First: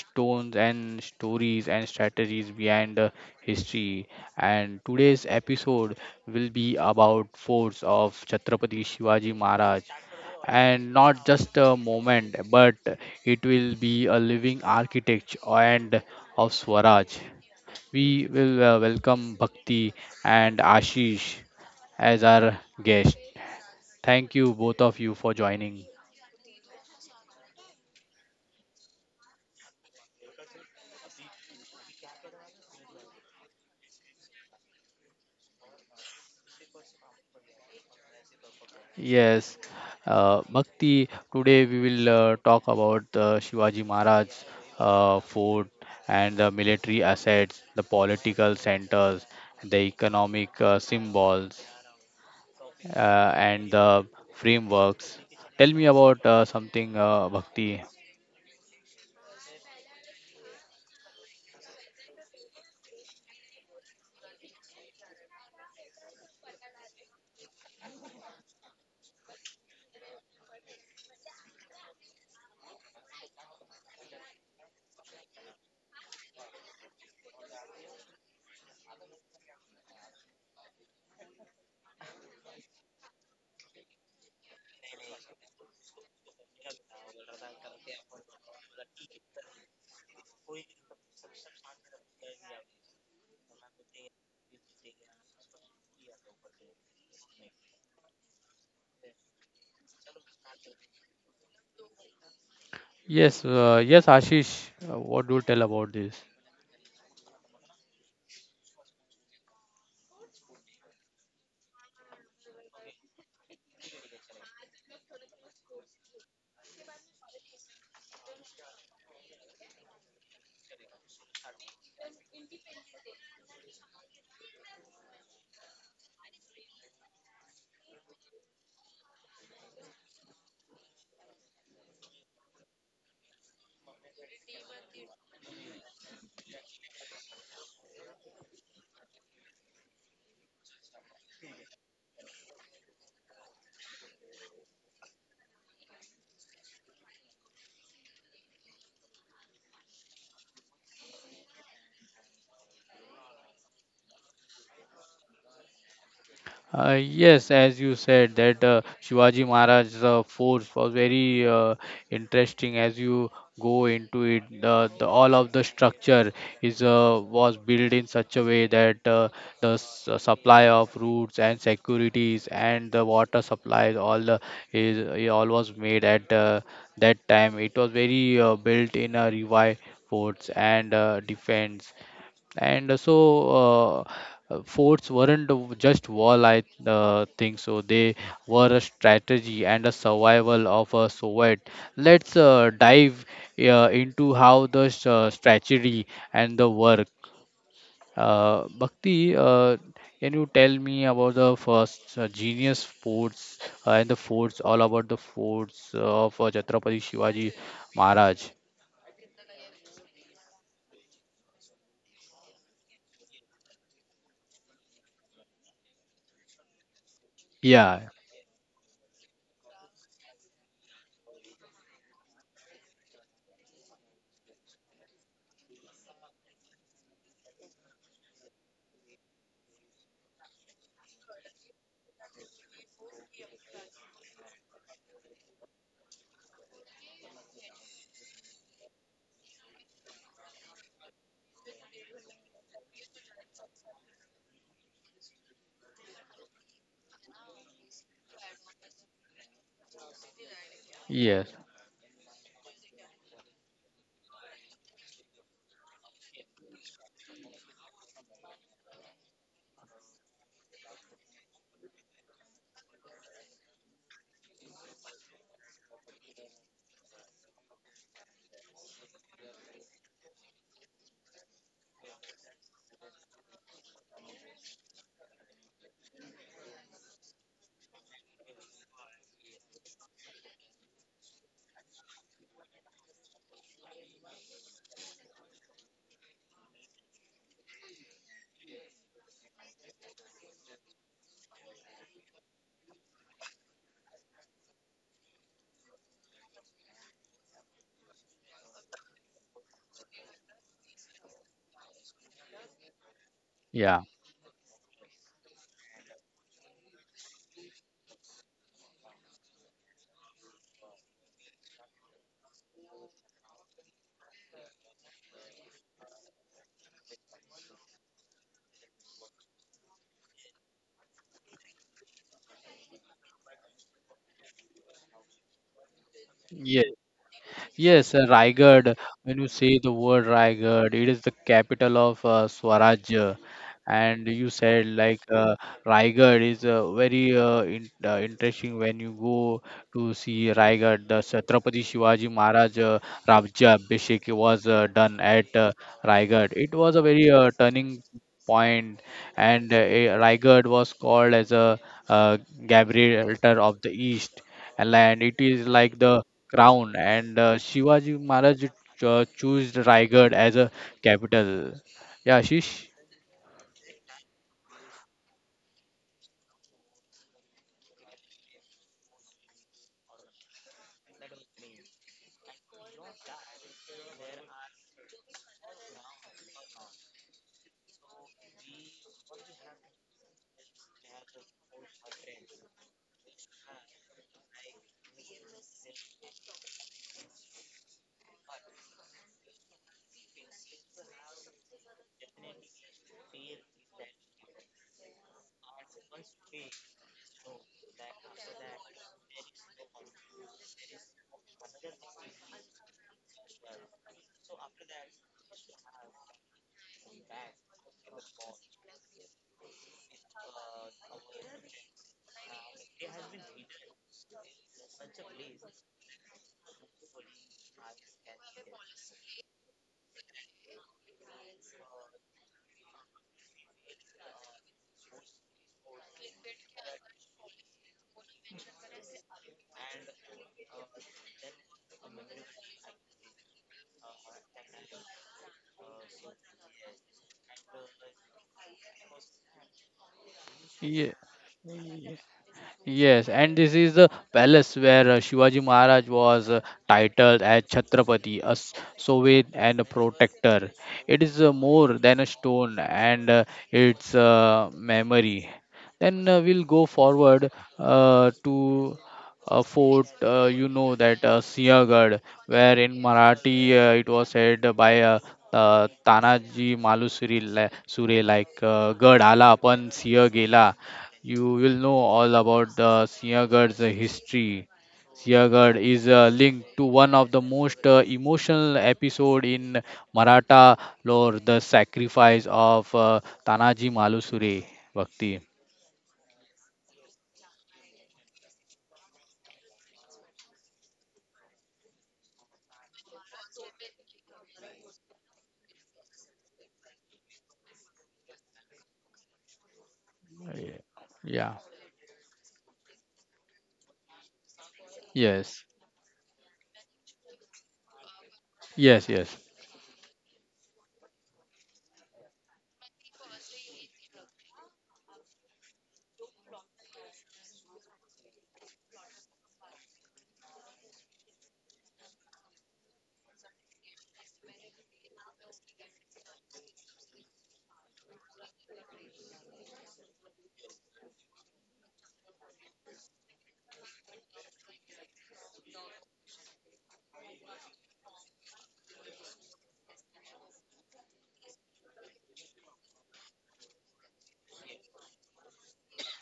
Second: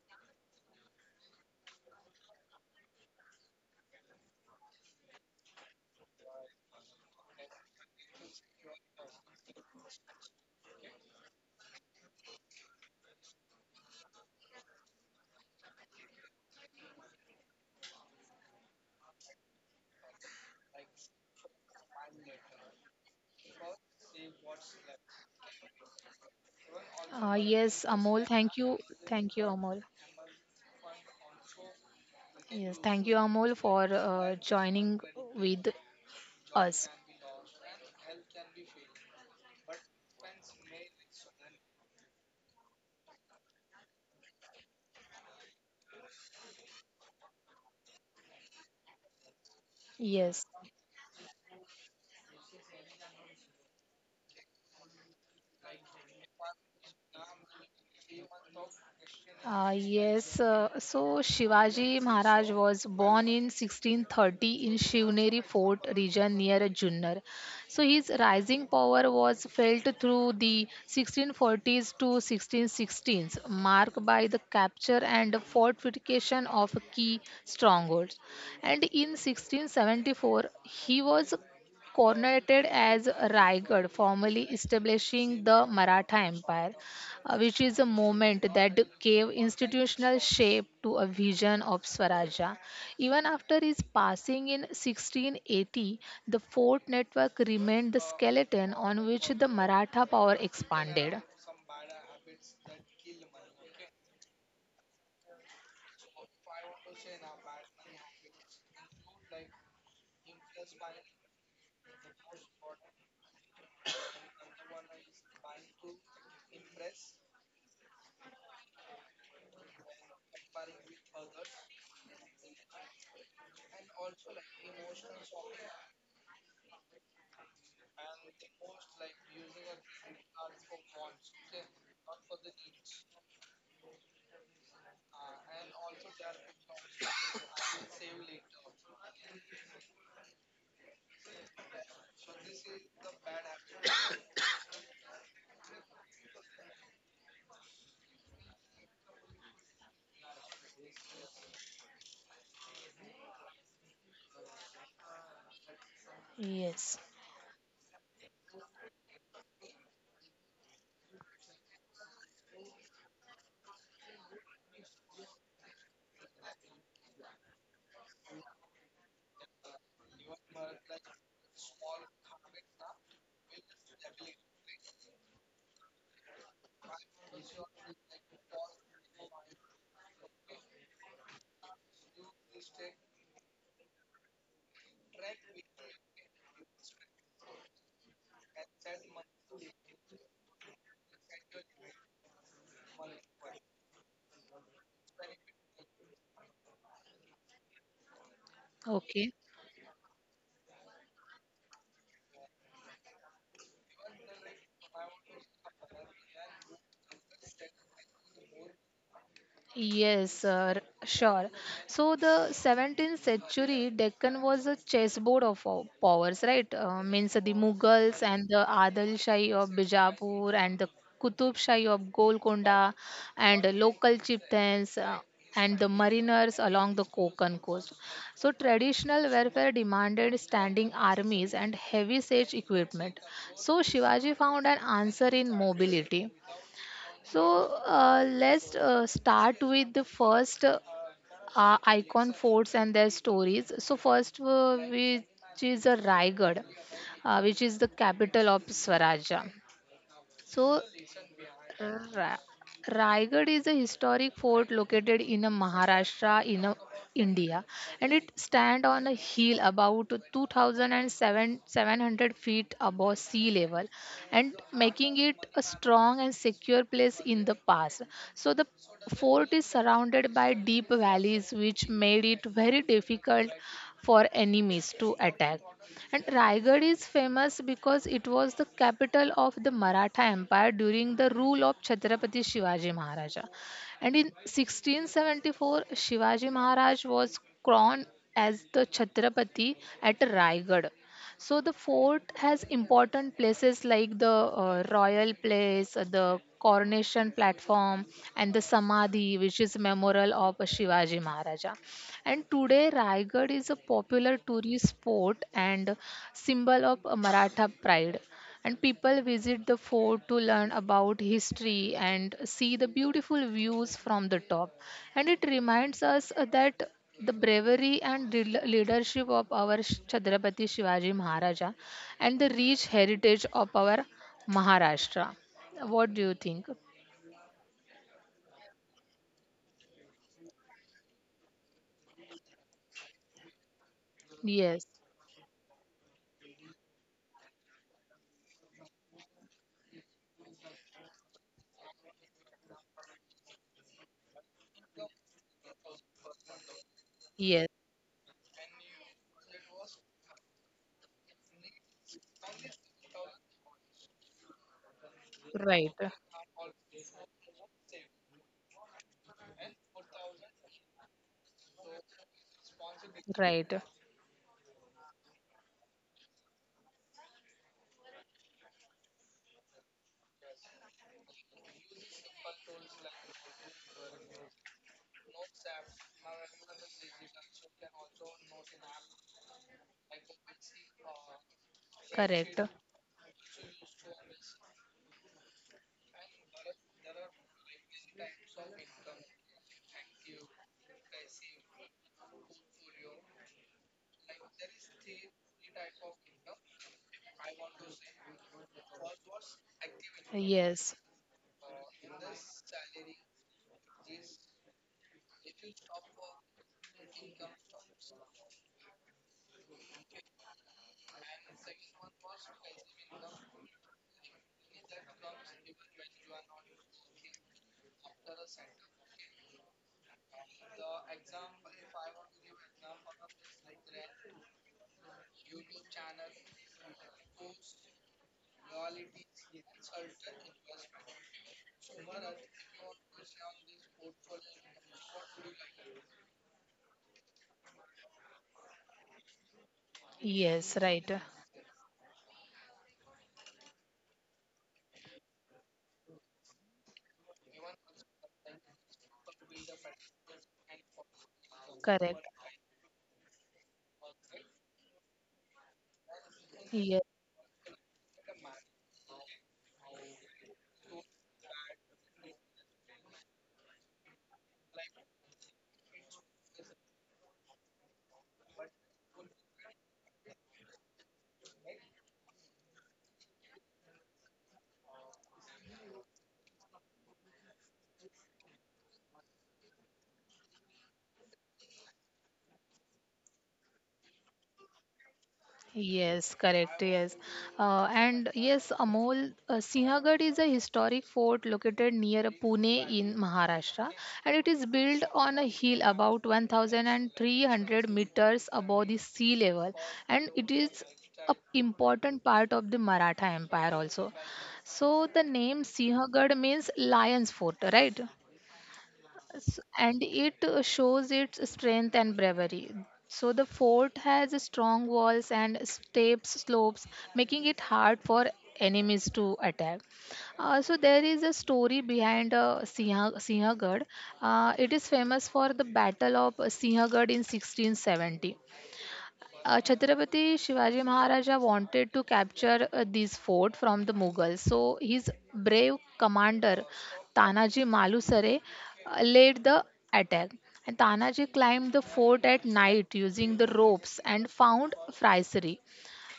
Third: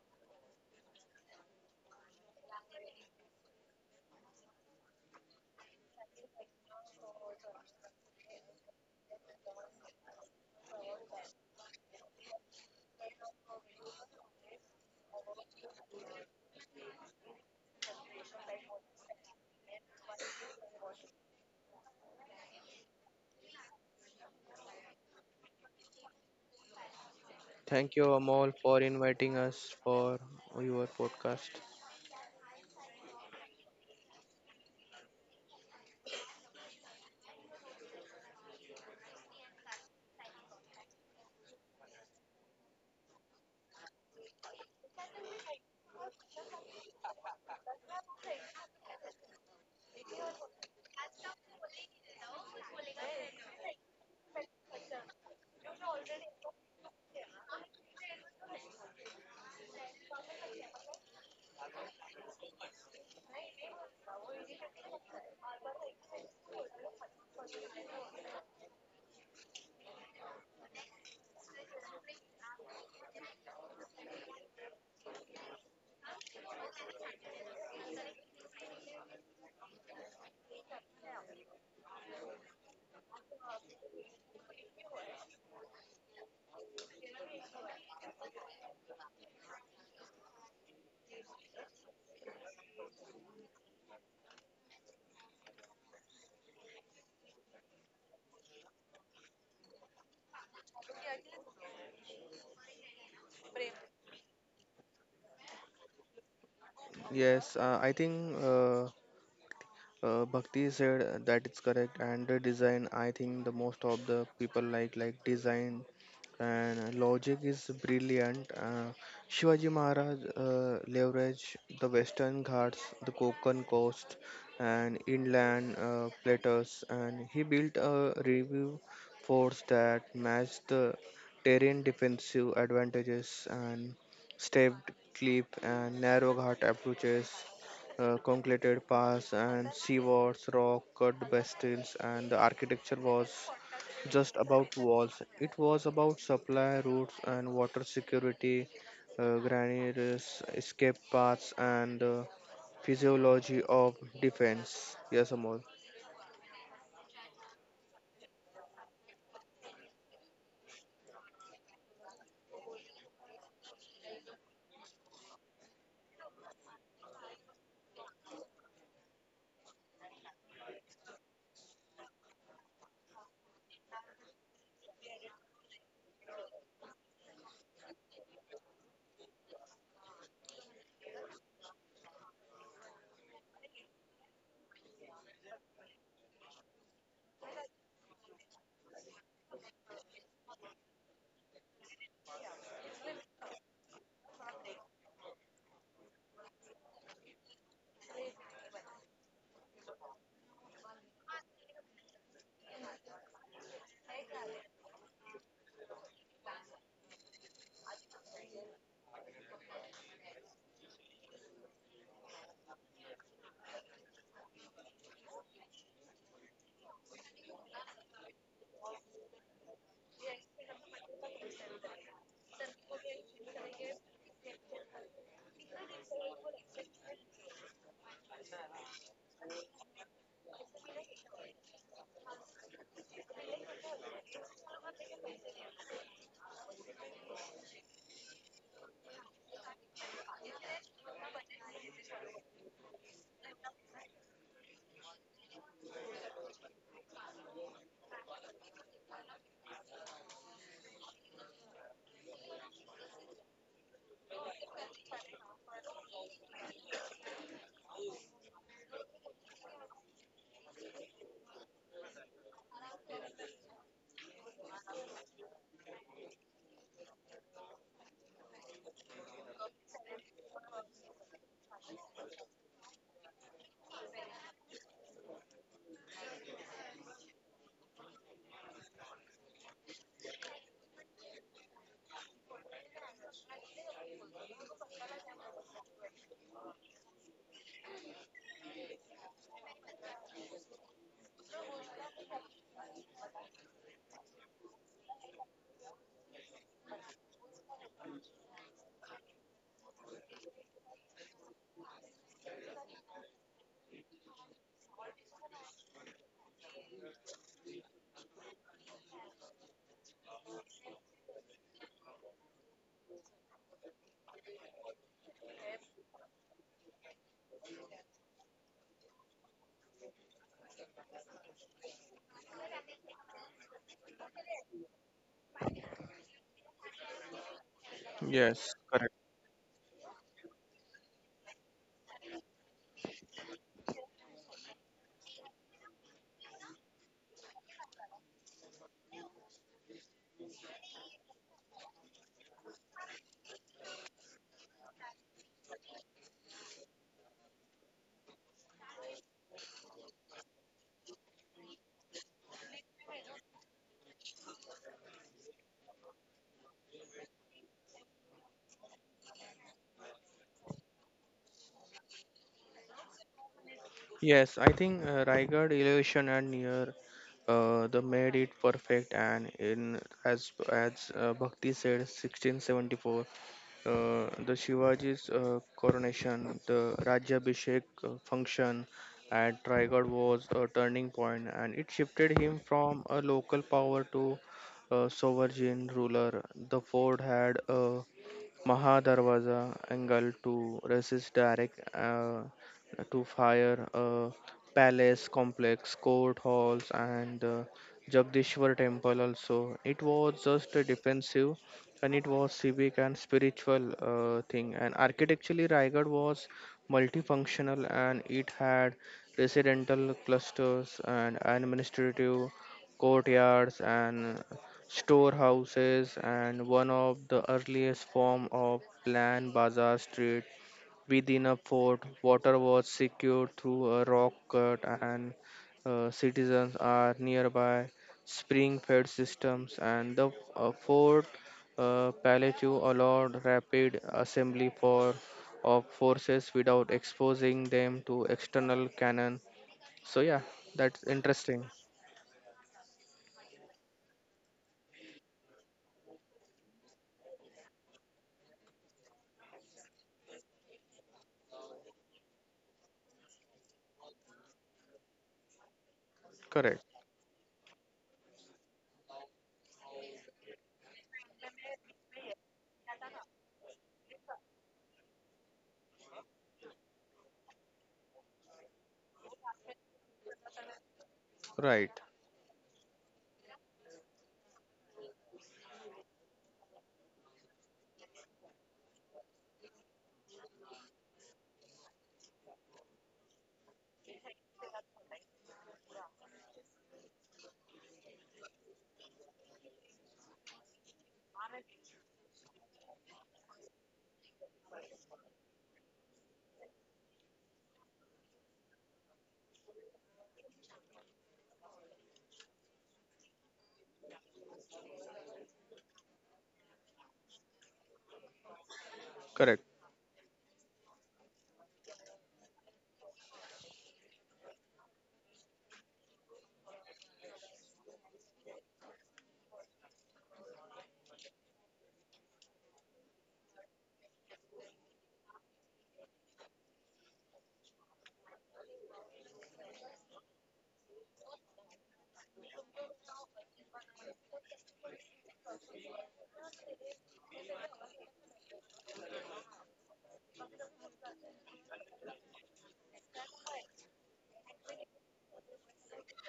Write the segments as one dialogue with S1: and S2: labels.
S1: stones and stories and strategies behind history. And today's episode will be about forts of Chhatrapati Shivaji Maharaj, and not just a moment, but it will be a living architect and of Swaraj. We will welcome Bhakti and Ashish as our guests. Thank you both of you for joining.
S2: Yes,
S3: Thank you,
S2: Amol,
S3: Amol,
S2: thank you.
S3: for inviting
S2: Thank you,
S3: us
S2: Amol.
S3: for your podcast.
S2: Yes, thank you, Amol, for joining with us.
S1: Yes, Bhakti, today we will talk about the Shivaji Maharaj fort and the military assets, the political centers, the
S2: Yes.
S1: economic symbols, and the frameworks. Tell me about something, Bhakti.
S2: Yes, so Shivaji Maharaj was born in 1630 in Shivneri Fort region near Junnar. So his rising power was felt through the 1640s to 1616s, marked by the capture and fortification of key strongholds. And in 1674, he was coronated as Raigad, formally establishing the Maratha Empire, which is a moment that gave institutional shape to a vision of swarajya. Even after his passing in 1680, the fort network remained the skeleton on which the Maratha power expanded.
S1: Yes, Ashish, what do you tell about this?
S3: Yes, I think Bhakti said that it's correct, and the design. I think the most of the people like design and logic is brilliant. Shivaji Maharaj leveraged the Western Ghats, the Konkan coast, and inland plateaus, and he built a review force that matched the terrain defensive advantages and stepped cliff and narrow ghat approaches. Concreted paths and seawards, rock cut bastions, and the architecture was just about walls. It was about supply routes and water security, granaries, escape paths, and physiology of defense. Yes, Amol.
S2: Yes.
S1: Yes, as you said, that Shivaji Maharaj's force was very interesting. As you go into it, the all of the structure is was built in such a way that supply of routes and securities and the water supply, all the is it all was made at that time. It was very built in a revive forts and defense and so, forts weren't just war, I think so. They were a strategy and a survival of a Soviet. Let's dive into how the strategy and the work.
S2: Okay.
S1: Bhakti, can you tell me about the first genius forts and the forts, all about the forts of Chhatrapati Shivaji Maharaj?
S2: Yes, sir, sure. So the 17th century Deccan was a chessboard of powers, right? Means the
S1: Yeah,
S2: Mughals and the Adil Shahi of Bijapur and the Qutub Shahi of Golconda and the local chieftains, and the mariners along the Konkan coast. So traditional warfare demanded standing armies and heavy siege equipment. So Shivaji found an answer in mobility. So, let's start with the first icon forts and their stories. So first, which is a Raigad, which is the capital of Swaraja. So
S1: yes,
S2: Ra- Raigad is a historic fort located in Maharashtra in India, and it stands on a hill about 2,700 feet above sea level and making it a strong and secure place in the past. So the fort is surrounded by deep valleys, which made it very difficult for enemies to attack. And Raigad is famous because it was the capital of the Maratha Empire during the rule of Chhatrapati Shivaji Maharaja. And in 1674, Shivaji Maharaj was crowned as the Chhatrapati at Raigad. So the fort has important places like the royal place, the coronation platform, and the samadhi, which is memorial of Shivaji Maharaja. And today, Raigad is a
S1: yeah,
S2: popular tourist spot and symbol of Maratha pride. And people visit the fort to learn about history and see the beautiful views from the top. And it reminds us that the bravery and leadership of our Chhatrapati Shivaji Maharaja and the rich heritage of our Maharashtra. What do you think?
S1: Yes. Yes,
S3: Yes.
S1: Raigad. When you say the word Raigad, it is the capital of Swarajya. And you
S2: Yes,
S1: said like Raigad is interesting when you go to see Raigad. The Chhatrapati Shivaji Maharaj Abhishek was done at Raigad. It was a very
S2: yes,
S1: turning point, and Raigad was called as a uh, Gabriel of the East. And it is
S2: right,
S1: like the crown, and Shivaji Maharaj chose Raigad as a capital. Yeah, Ashish.
S2: right,
S3: Yes, I think Raigad elevation and near the made it perfect and in as Bhakti said 1674 the Shivaji's coronation, the Rajyabhishek function at Raigad was a turning point, and it shifted
S2: correct.
S3: him from a local power to a sovereign ruler. The fort had a Maha Darwaza angle to resist direct to fire palace complex, court halls, and Jagdishwar temple also. It was just a
S2: Yes,
S3: defensive and it was civic and spiritual thing. And architecturally, Raigad was multifunctional and it had residential clusters and administrative courtyards and storehouses and one of the earliest form of planned bazaar street within a fort water was secured through a rock cut and citizens are nearby spring fed systems and the fort palatue allowed rapid assembly for of forces without exposing them to external cannon, so yeah,
S2: yes, right,
S3: that's
S1: Yeah.
S3: interesting.
S1: Yes, and this is the palace where Shivaji Maharaj was titled as Chhatrapati, a sovereign and a protector. It is more
S2: correct.
S1: than a stone and its memory. Then we'll go
S3: Correct.
S2: Yes,
S1: forward to a fort, you know, that Sinhgad, where in Marathi it was said by Tanaji Malusuri, Sure, like Gad आला पण सिंह गेला, you will know
S3: Right.
S1: all about the Sinhagard's history. Sinhagard is linked to one of the most emotional episode in Maratha lore, the sacrifice of Tanaji Malusure Bhakti.
S2: yes, correct. Yes, and yes, Amol, Sinhagad is a historic fort located near Pune in Maharashtra, and it is built on a hill about 1,300 meters above the sea level, and it is a
S1: Yeah.
S2: important part of the Maratha Empire also. So the name
S1: Yes.
S2: Sinhagad means lion's fort, right?
S1: Yes. Yes.
S3: Correct.
S2: And it shows its strength and bravery. So the fort has strong walls and steep slopes, making it hard for enemies to attack. So there is a story behind Sinhagad. It is famous for the Battle of Sinhagad in 1670. Chhatrapati Shivaji Maharaja wanted to capture this fort from the Mughals. So his brave commander Tanaji Malusare led the attack. And Tanaji climbed the fort at night using the ropes and found Fraiseri.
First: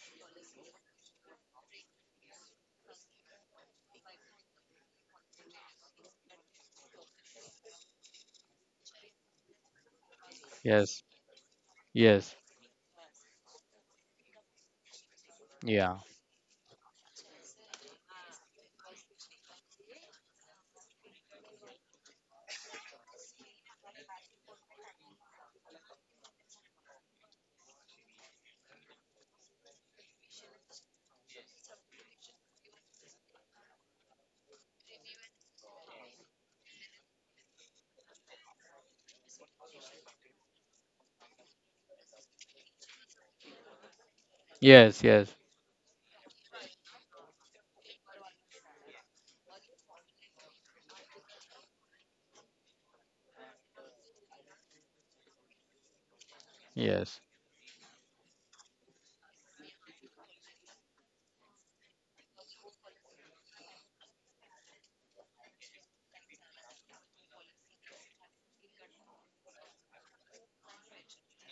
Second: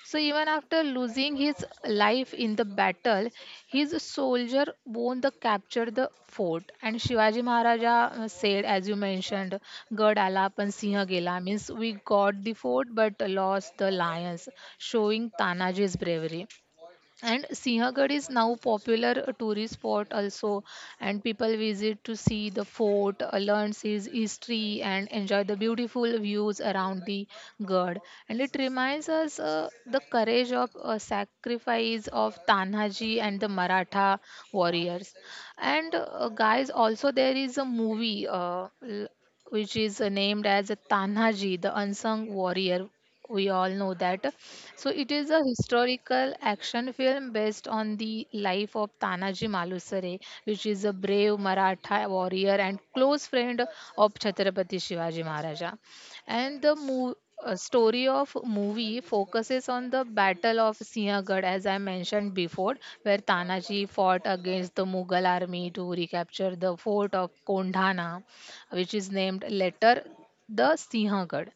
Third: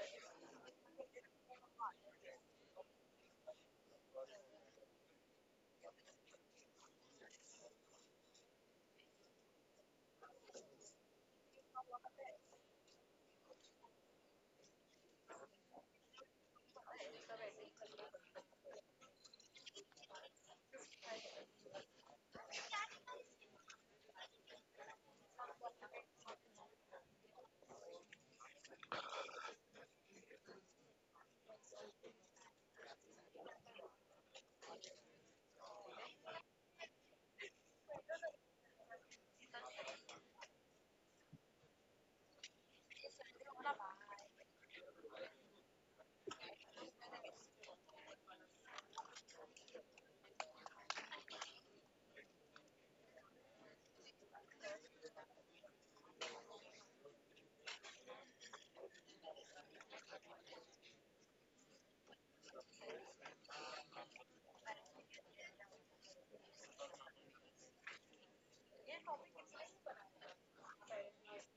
S2: So even after losing his life in the battle, his soldier won the capture the fort. And Shivaji Maharaja said, as you mentioned, Gad ala pan singh
S1: Yes.
S2: gela, means we
S1: Yes.
S2: got the fort but lost the lions, showing Tanaji's
S1: Yeah.
S2: bravery. And Sinhagad is now popular tourist spot also, and people visit to see the fort, learn its history, and enjoy the beautiful views around the god. And it reminds us the courage of sacrifice of Tanhaji and the Maratha warriors. And guys, also there is a movie which is named as Tanhaji, the unsung warrior, we all know that. So it
S1: Yes.
S2: is a
S1: Yes.
S2: historical action film based on the life of Tanaji Malusare, which is a brave Maratha warrior and close friend of Chhatrapati Shivaji Maharaja. And the
S1: Yes.
S2: story of movie focuses on the battle of Sinhagad, as I mentioned before, where Tanaji fought against the Mughal army to recapture the fort of Kondhana, which is named later the Sinhagad.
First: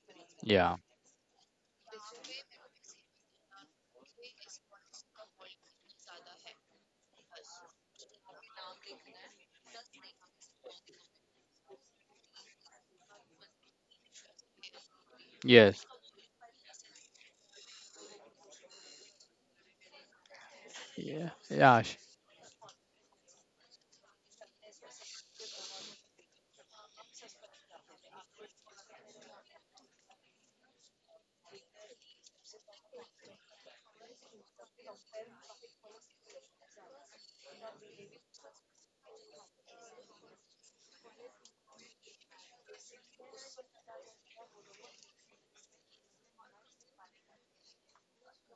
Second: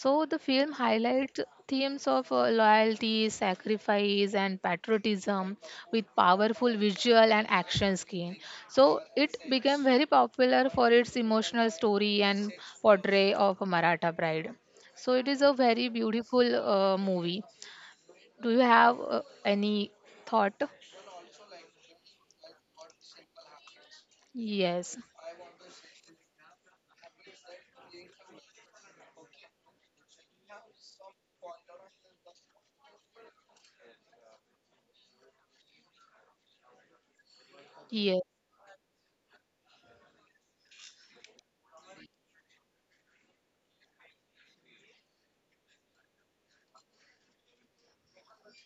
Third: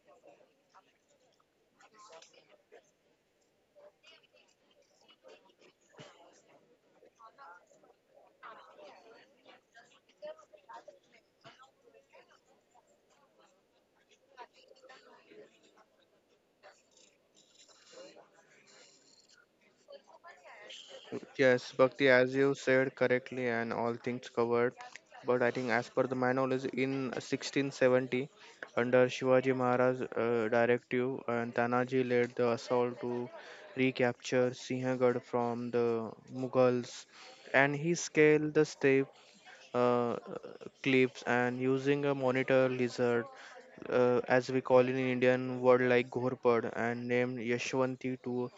S2: So the film
S1: Yeah.
S2: highlights themes of loyalty, sacrifice, and patriotism with powerful visual and action scene. So it became very popular for its emotional story and portray of a Maratha pride. So it is a very
S1: Yes.
S2: beautiful movie. Do you have any thought?
S1: Yeah.
S3: Yes,
S1: Yeah, sure.
S3: Bhakti, as you said correctly, and all things covered.
S2: Yes.
S3: But I think, as per the my knowledge, in 1670, under Shivaji Maharaj directive, and Tanaji led the assault to recapture Sinhagad from the Mughals, and he
S2: Yes.
S3: scaled the step uh, clips and using a monitor lizard, as we call in Indian word like Ghorpad, and named Yashwanti to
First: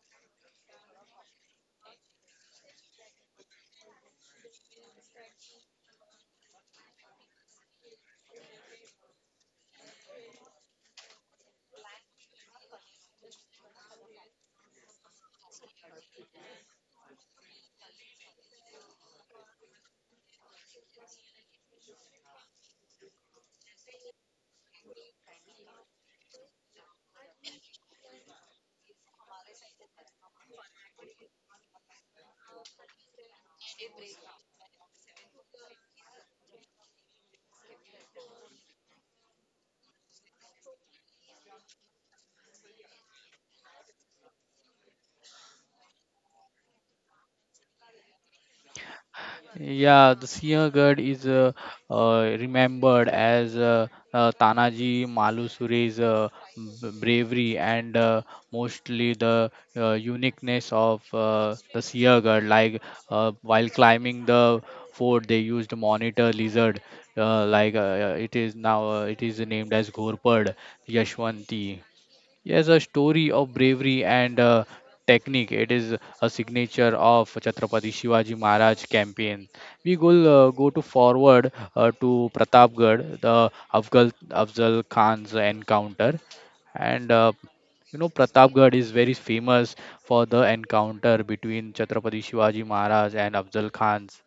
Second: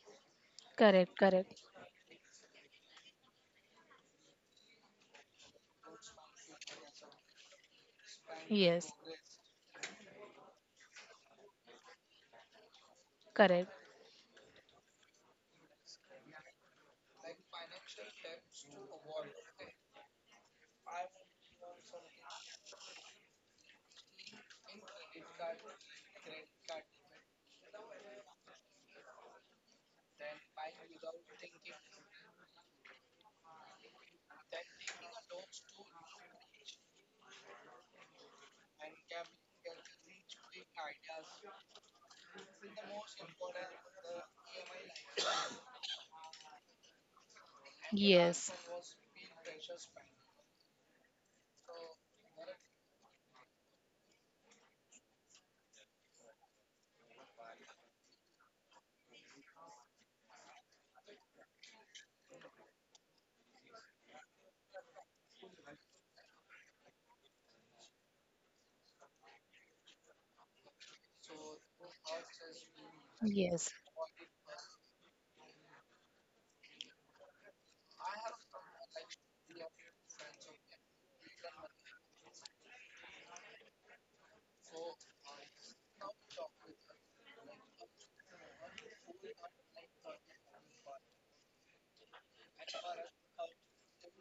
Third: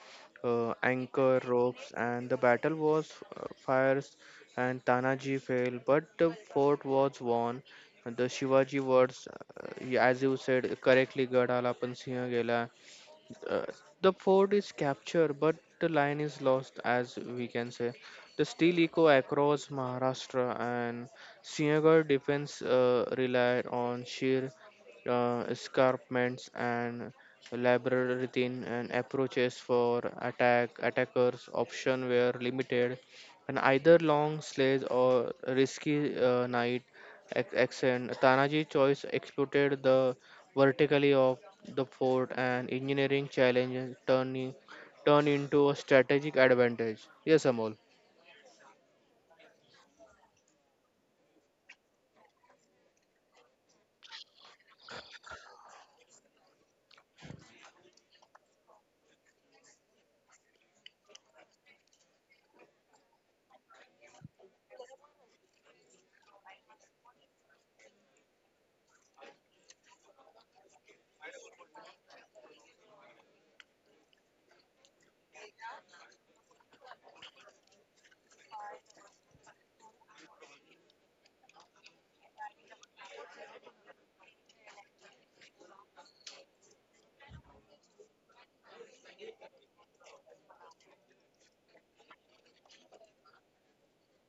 S2: Correct.
S3: anchor
S2: Correct.
S3: ropes. And the battle was fires, and Tanaji fell, but the fort was won. And the Shivaji
S2: Yes.
S3: words, as you said correctly, Gadala पण सिंह गेला, uh,
S2: Correct.
S3: the fort is captured, but the line is lost, as we can say. The steel echo across Maharashtra and Sinhgarh defense relied on sheer escarpments and labyrinthine and approaches for attack. Attackers' options were limited, and either long sledge or risky night accent. Tanaji choice exploited the vertically of the fort and engineering challenges turn into a strategic advantage. Yes, Amol.
S2: Yes.
S1: Yeah, the Siंhgad is remembered as Tanaji Malusure's bravery and mostly the uniqueness of the Siंhgad. Like while climbing the fort, they used monitor lizard. It is now, it is named as Ghorpad Yashwanti. Yes, a story of
S2: Yes.
S1: bravery and technique. It is a signature of Chhatrapati Shivaji Maharaj campaign. We go go to forward to Pratapgarh, the Afgal Afzal Khan's encounter, and you know Pratapgarh is very famous for the encounter between Chhatrapati Shivaji Maharaj and Afzal Khan's.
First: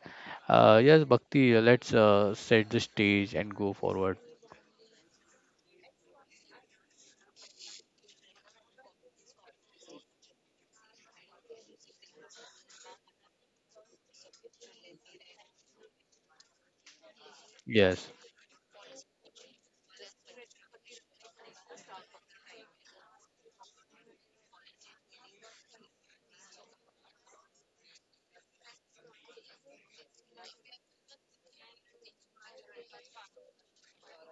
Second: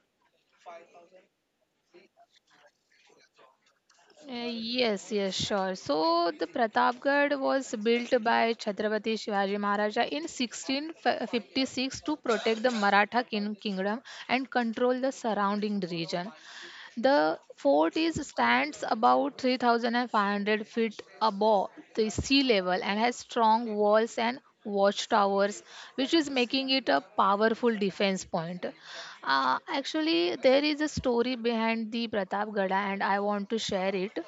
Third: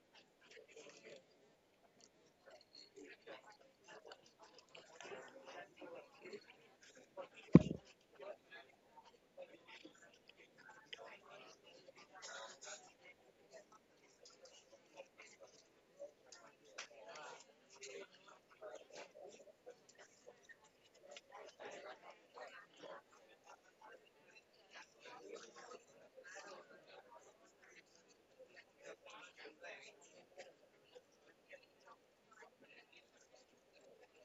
S1: Yes, Bhakti, let's set the stage and go forward.
S2: Yes, yes, sure. So the Pratapgarh was built by Chhatrapati Shivaji Maharaja in 1656 to protect the Maratha kingdom and control the surrounding region. The fort
S1: Yes,
S2: is stands about 3,500 feet above the sea level and has strong walls and watchtowers, which is making it a powerful defense point. Actually, there is a story behind the Pratapgada, and I want to share it.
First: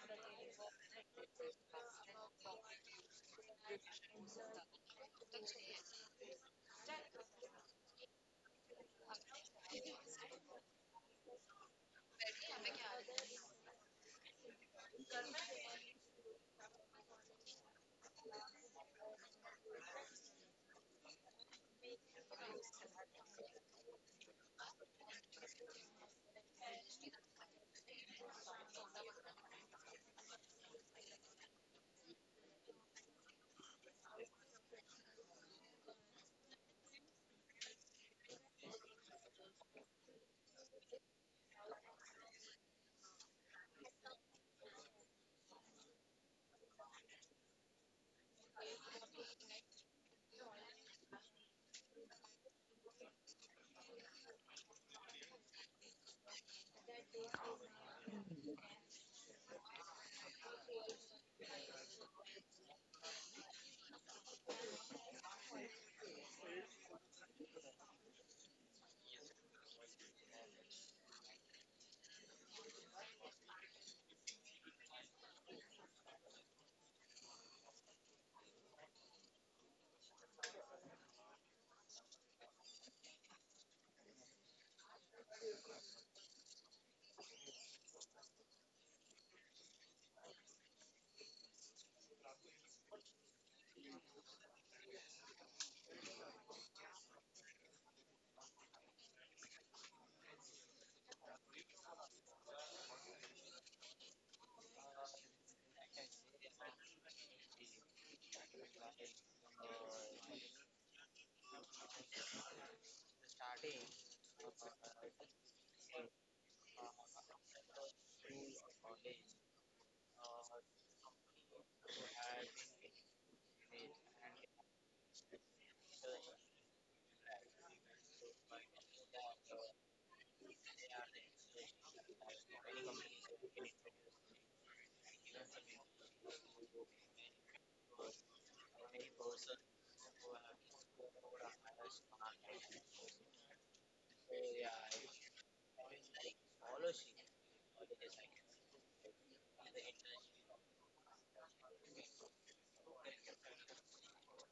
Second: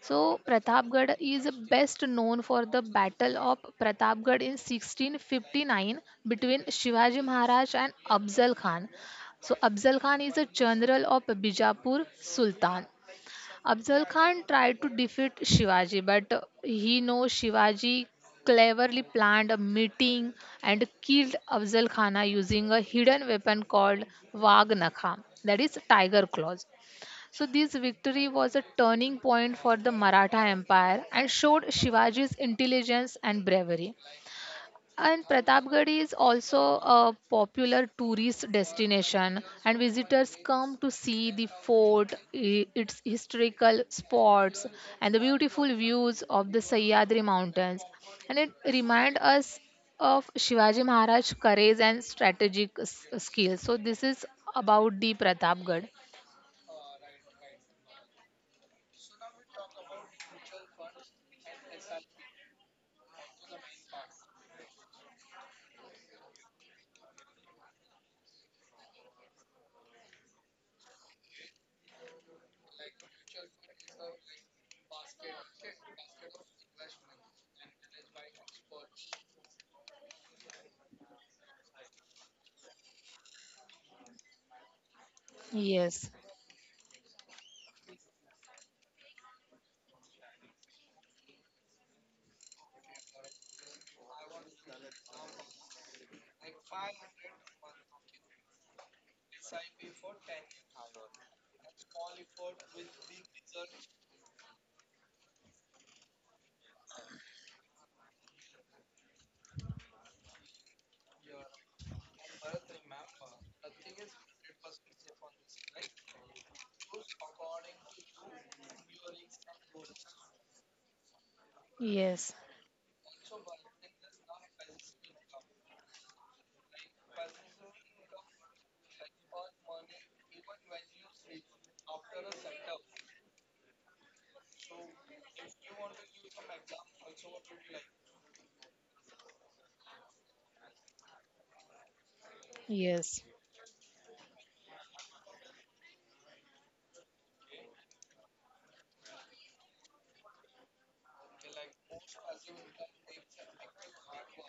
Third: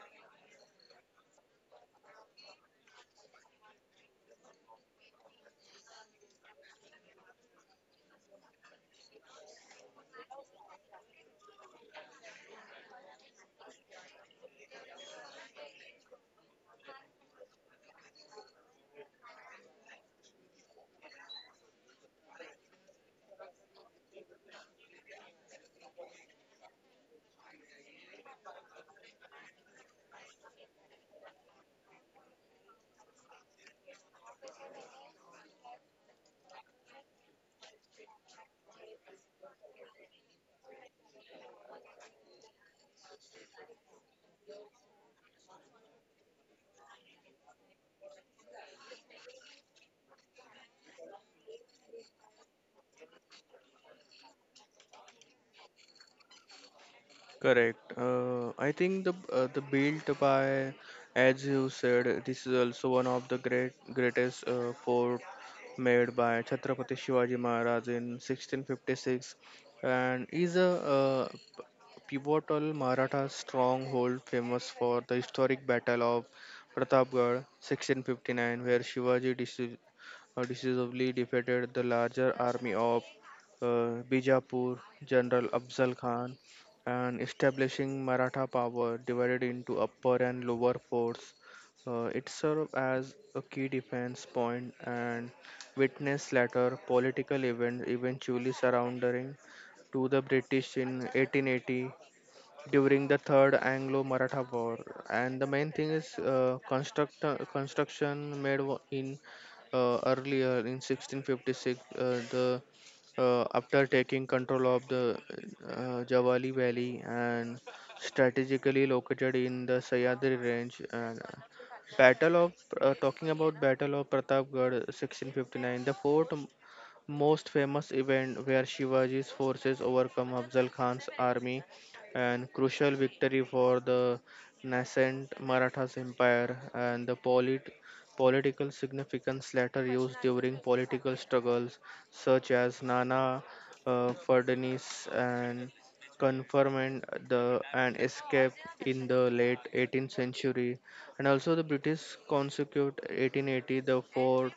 S2: So Pratapgarh is best known for the Battle of Pratapgarh in 1659 between Shivaji Maharaj and Afzal Khan. So Afzal Khan is a general of Bijapur Sultan. Afzal Khan tried to defeat Shivaji, but he knows Shivaji cleverly planned a meeting and killed Afzal Khana using a hidden weapon called Vagnakha, that is tiger claws. So this victory was a turning point for the Maratha Empire and showed Shivaji's intelligence and bravery. And Pratapgarh is also a popular tourist destination, and visitors come to see the fort, its historical spots, and the beautiful views of the Sahyadri Mountains. And it reminds us of Shivaji Maharaj's courage and strategic skills. So this is about the Pratapgarh.
S3: Correct. I think the built by, as you said, this is also one of the greatest fort made by Chhatrapati Shivaji Maharaj in 1656, and is a uh, pivotal Maratha stronghold famous for the historic battle of Pratapgarh 1659, where Shivaji dis decisively defeated the larger army of Bijapur, General Afzal
S2: Yes,
S3: Khan, and establishing Maratha power divided into upper and lower force. It served as a key defense point and witnessed later political events eventually surrendering to the British in 1880 during the third anglo-maratha war. And the main thing is construction in earlier in 1656, the after taking control of the Javali Valley and strategically located in the Sayadri range. And
S2: yes,
S3: Battle of talking about Battle of Pratapgarh 1659, the fort most famous event where Shivaji's forces overcome Afzal Khan's army and crucial victory for the nascent Marathas empire. And the political significance later used during political struggles such as Nana
S2: yes,
S3: Fadnis and confinement the and escape in the late 18th century. And also the british consequent 1880, the fort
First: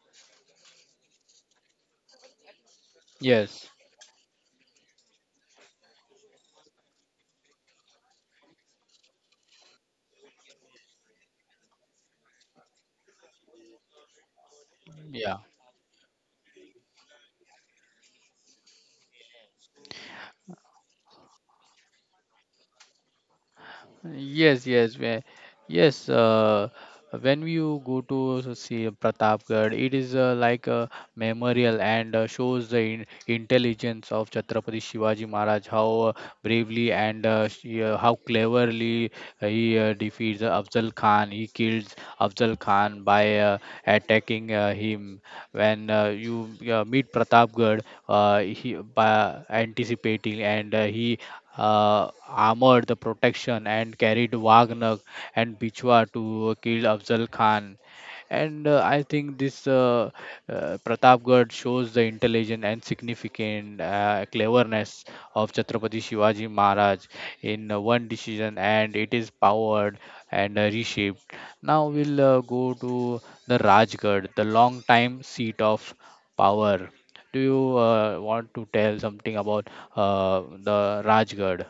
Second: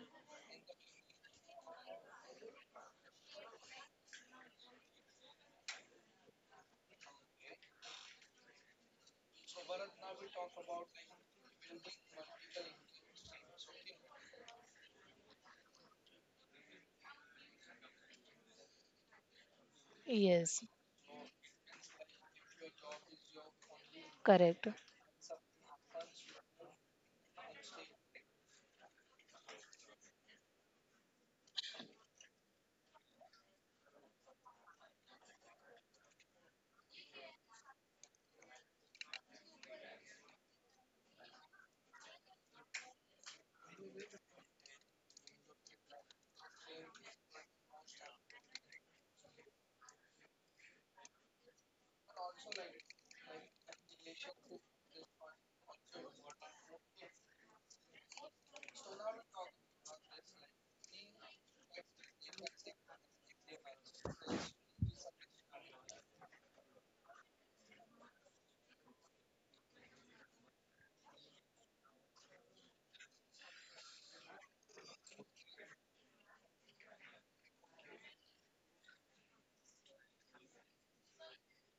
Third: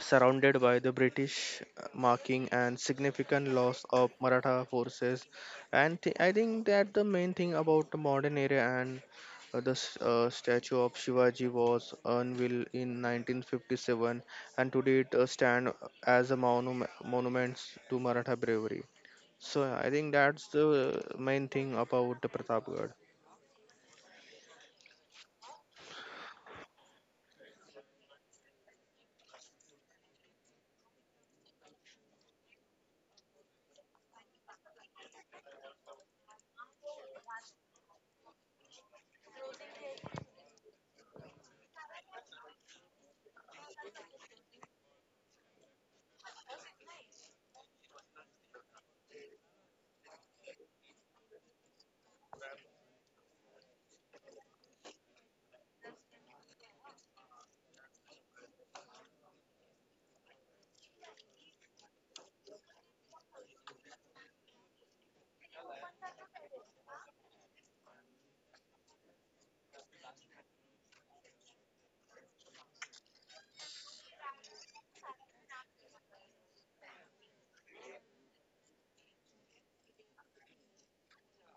S3: surrounded by the British, marking and significant
S1: yes,
S3: loss of Maratha forces. I think that the main thing about the modern era, and the statue of Shivaji was unveiled in 1957, and today it
S1: yeah.
S3: stands as a monument to Maratha bravery. So I think that's
S2: yes.
S3: the main thing about the Pratapgarh.
S2: Correct.
S1: Yes, yes. When you go to see Pratapgarh, it is like a memorial and shows the in intelligence of Chhatrapati Shivaji Maharaj, how bravely and how cleverly he defeats Afzal Khan. He kills Afzal Khan by attacking him when you meet Pratapgarh, he by anticipating and he armored the protection and carried Wagner and Bichwa to kill Afzal Khan. And I think this Pratapgarh shows the intelligence and significant cleverness of Chhatrapati Shivaji Maharaj in one decision, and it is powered and reshaped. Now we'll go to the Rajgarh, the long time seat of power. Do you want to tell something about the Rajgarh?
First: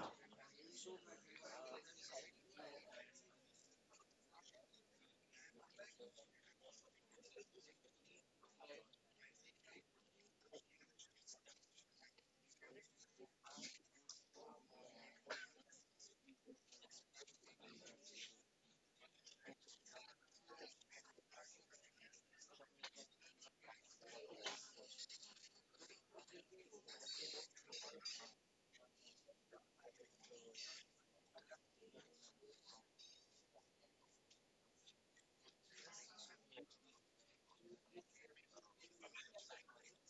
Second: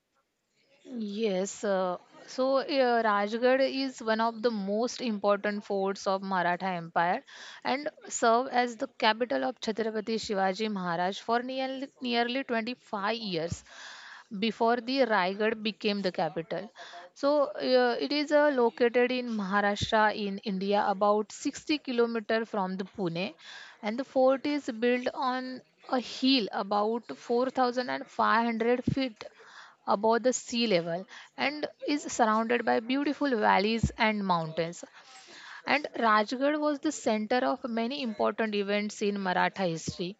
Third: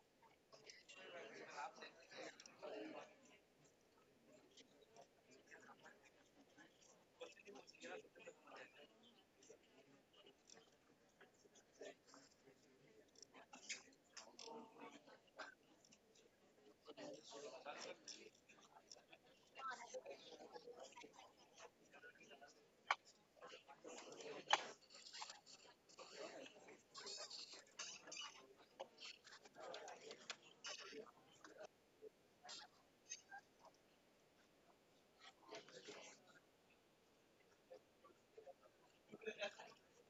S2: Yes, so Rajgarh is one of the most important forts of Maratha Empire and served as the capital of Chhatrapati Shivaji Maharaj for nearly 25 years before the Raigad became the capital. So, it is located in Maharashtra in India, about 60-kilometer from the Pune, and the fort is built on a hill about 4,500 feet above the sea level and is surrounded by beautiful valleys and mountains, and Rajgarh was the center of many important events in Maratha history.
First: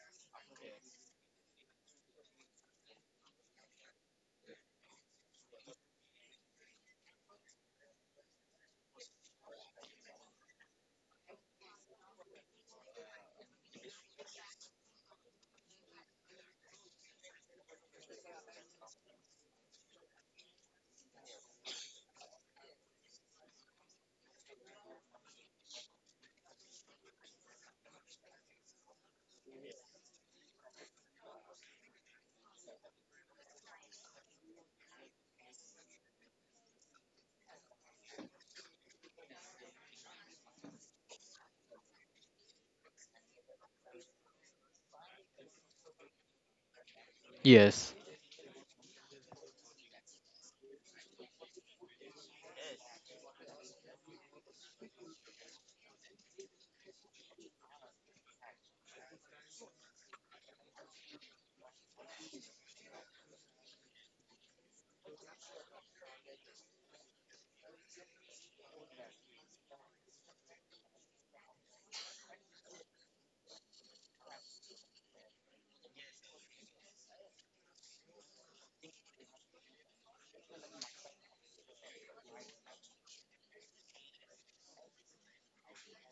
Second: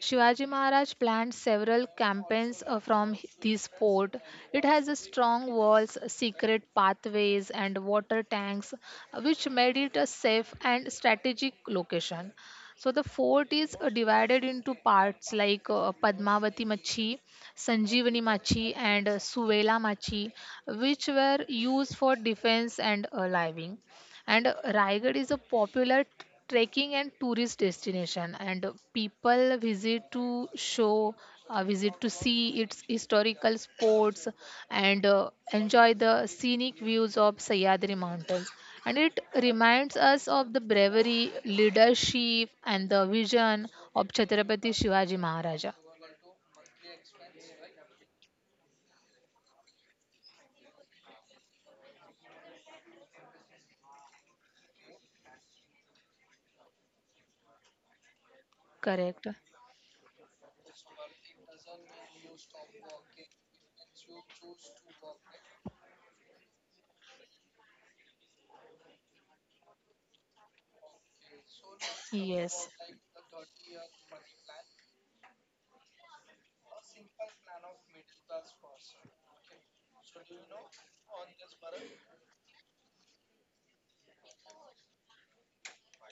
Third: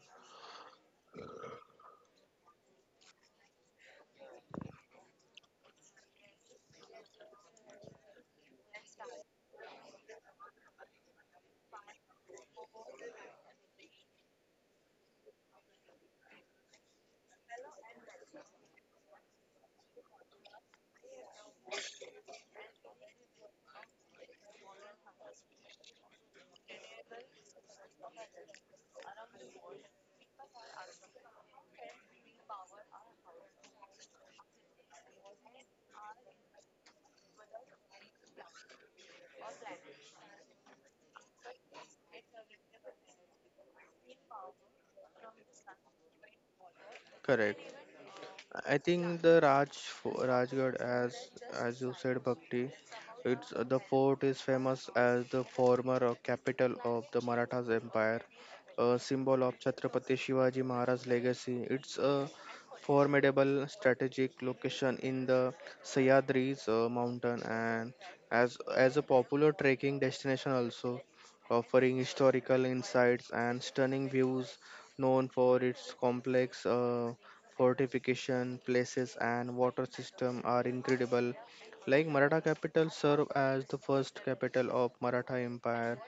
S2: Shivaji Maharaj planned several campaigns from this fort. It has a strong walls, secret pathways, and water tanks, which made it a safe and strategic location. So the fort is divided into parts like Padmavati Machi, Sanjeevani Machi, and Suvela Machi, which were used for defense and living. And Raigad is a popular trekking and tourist destination, and people visit to see its historical spots, and enjoy the scenic views of Sahyadri Mountains. And it reminds us of the bravery, leadership, and the vision of Chhatrapati Shivaji Maharaja.
S3: Correct.
S1: Yes,
S3: I think the Rajgarh, as you said, Bhakti, it's the fort is famous as the former capital of the Marathas Empire, a
S2: Correct?
S3: symbol of Chhatrapati Shivaji Maharaj's legacy. It's a formidable strategic location in the Sahyadris mountain and as a popular trekking destination also, offering
S2: Yes.
S3: historical insights and stunning views known for its complex. Fortification places and water system are incredible, like maratha capital served as the first capital of maratha empire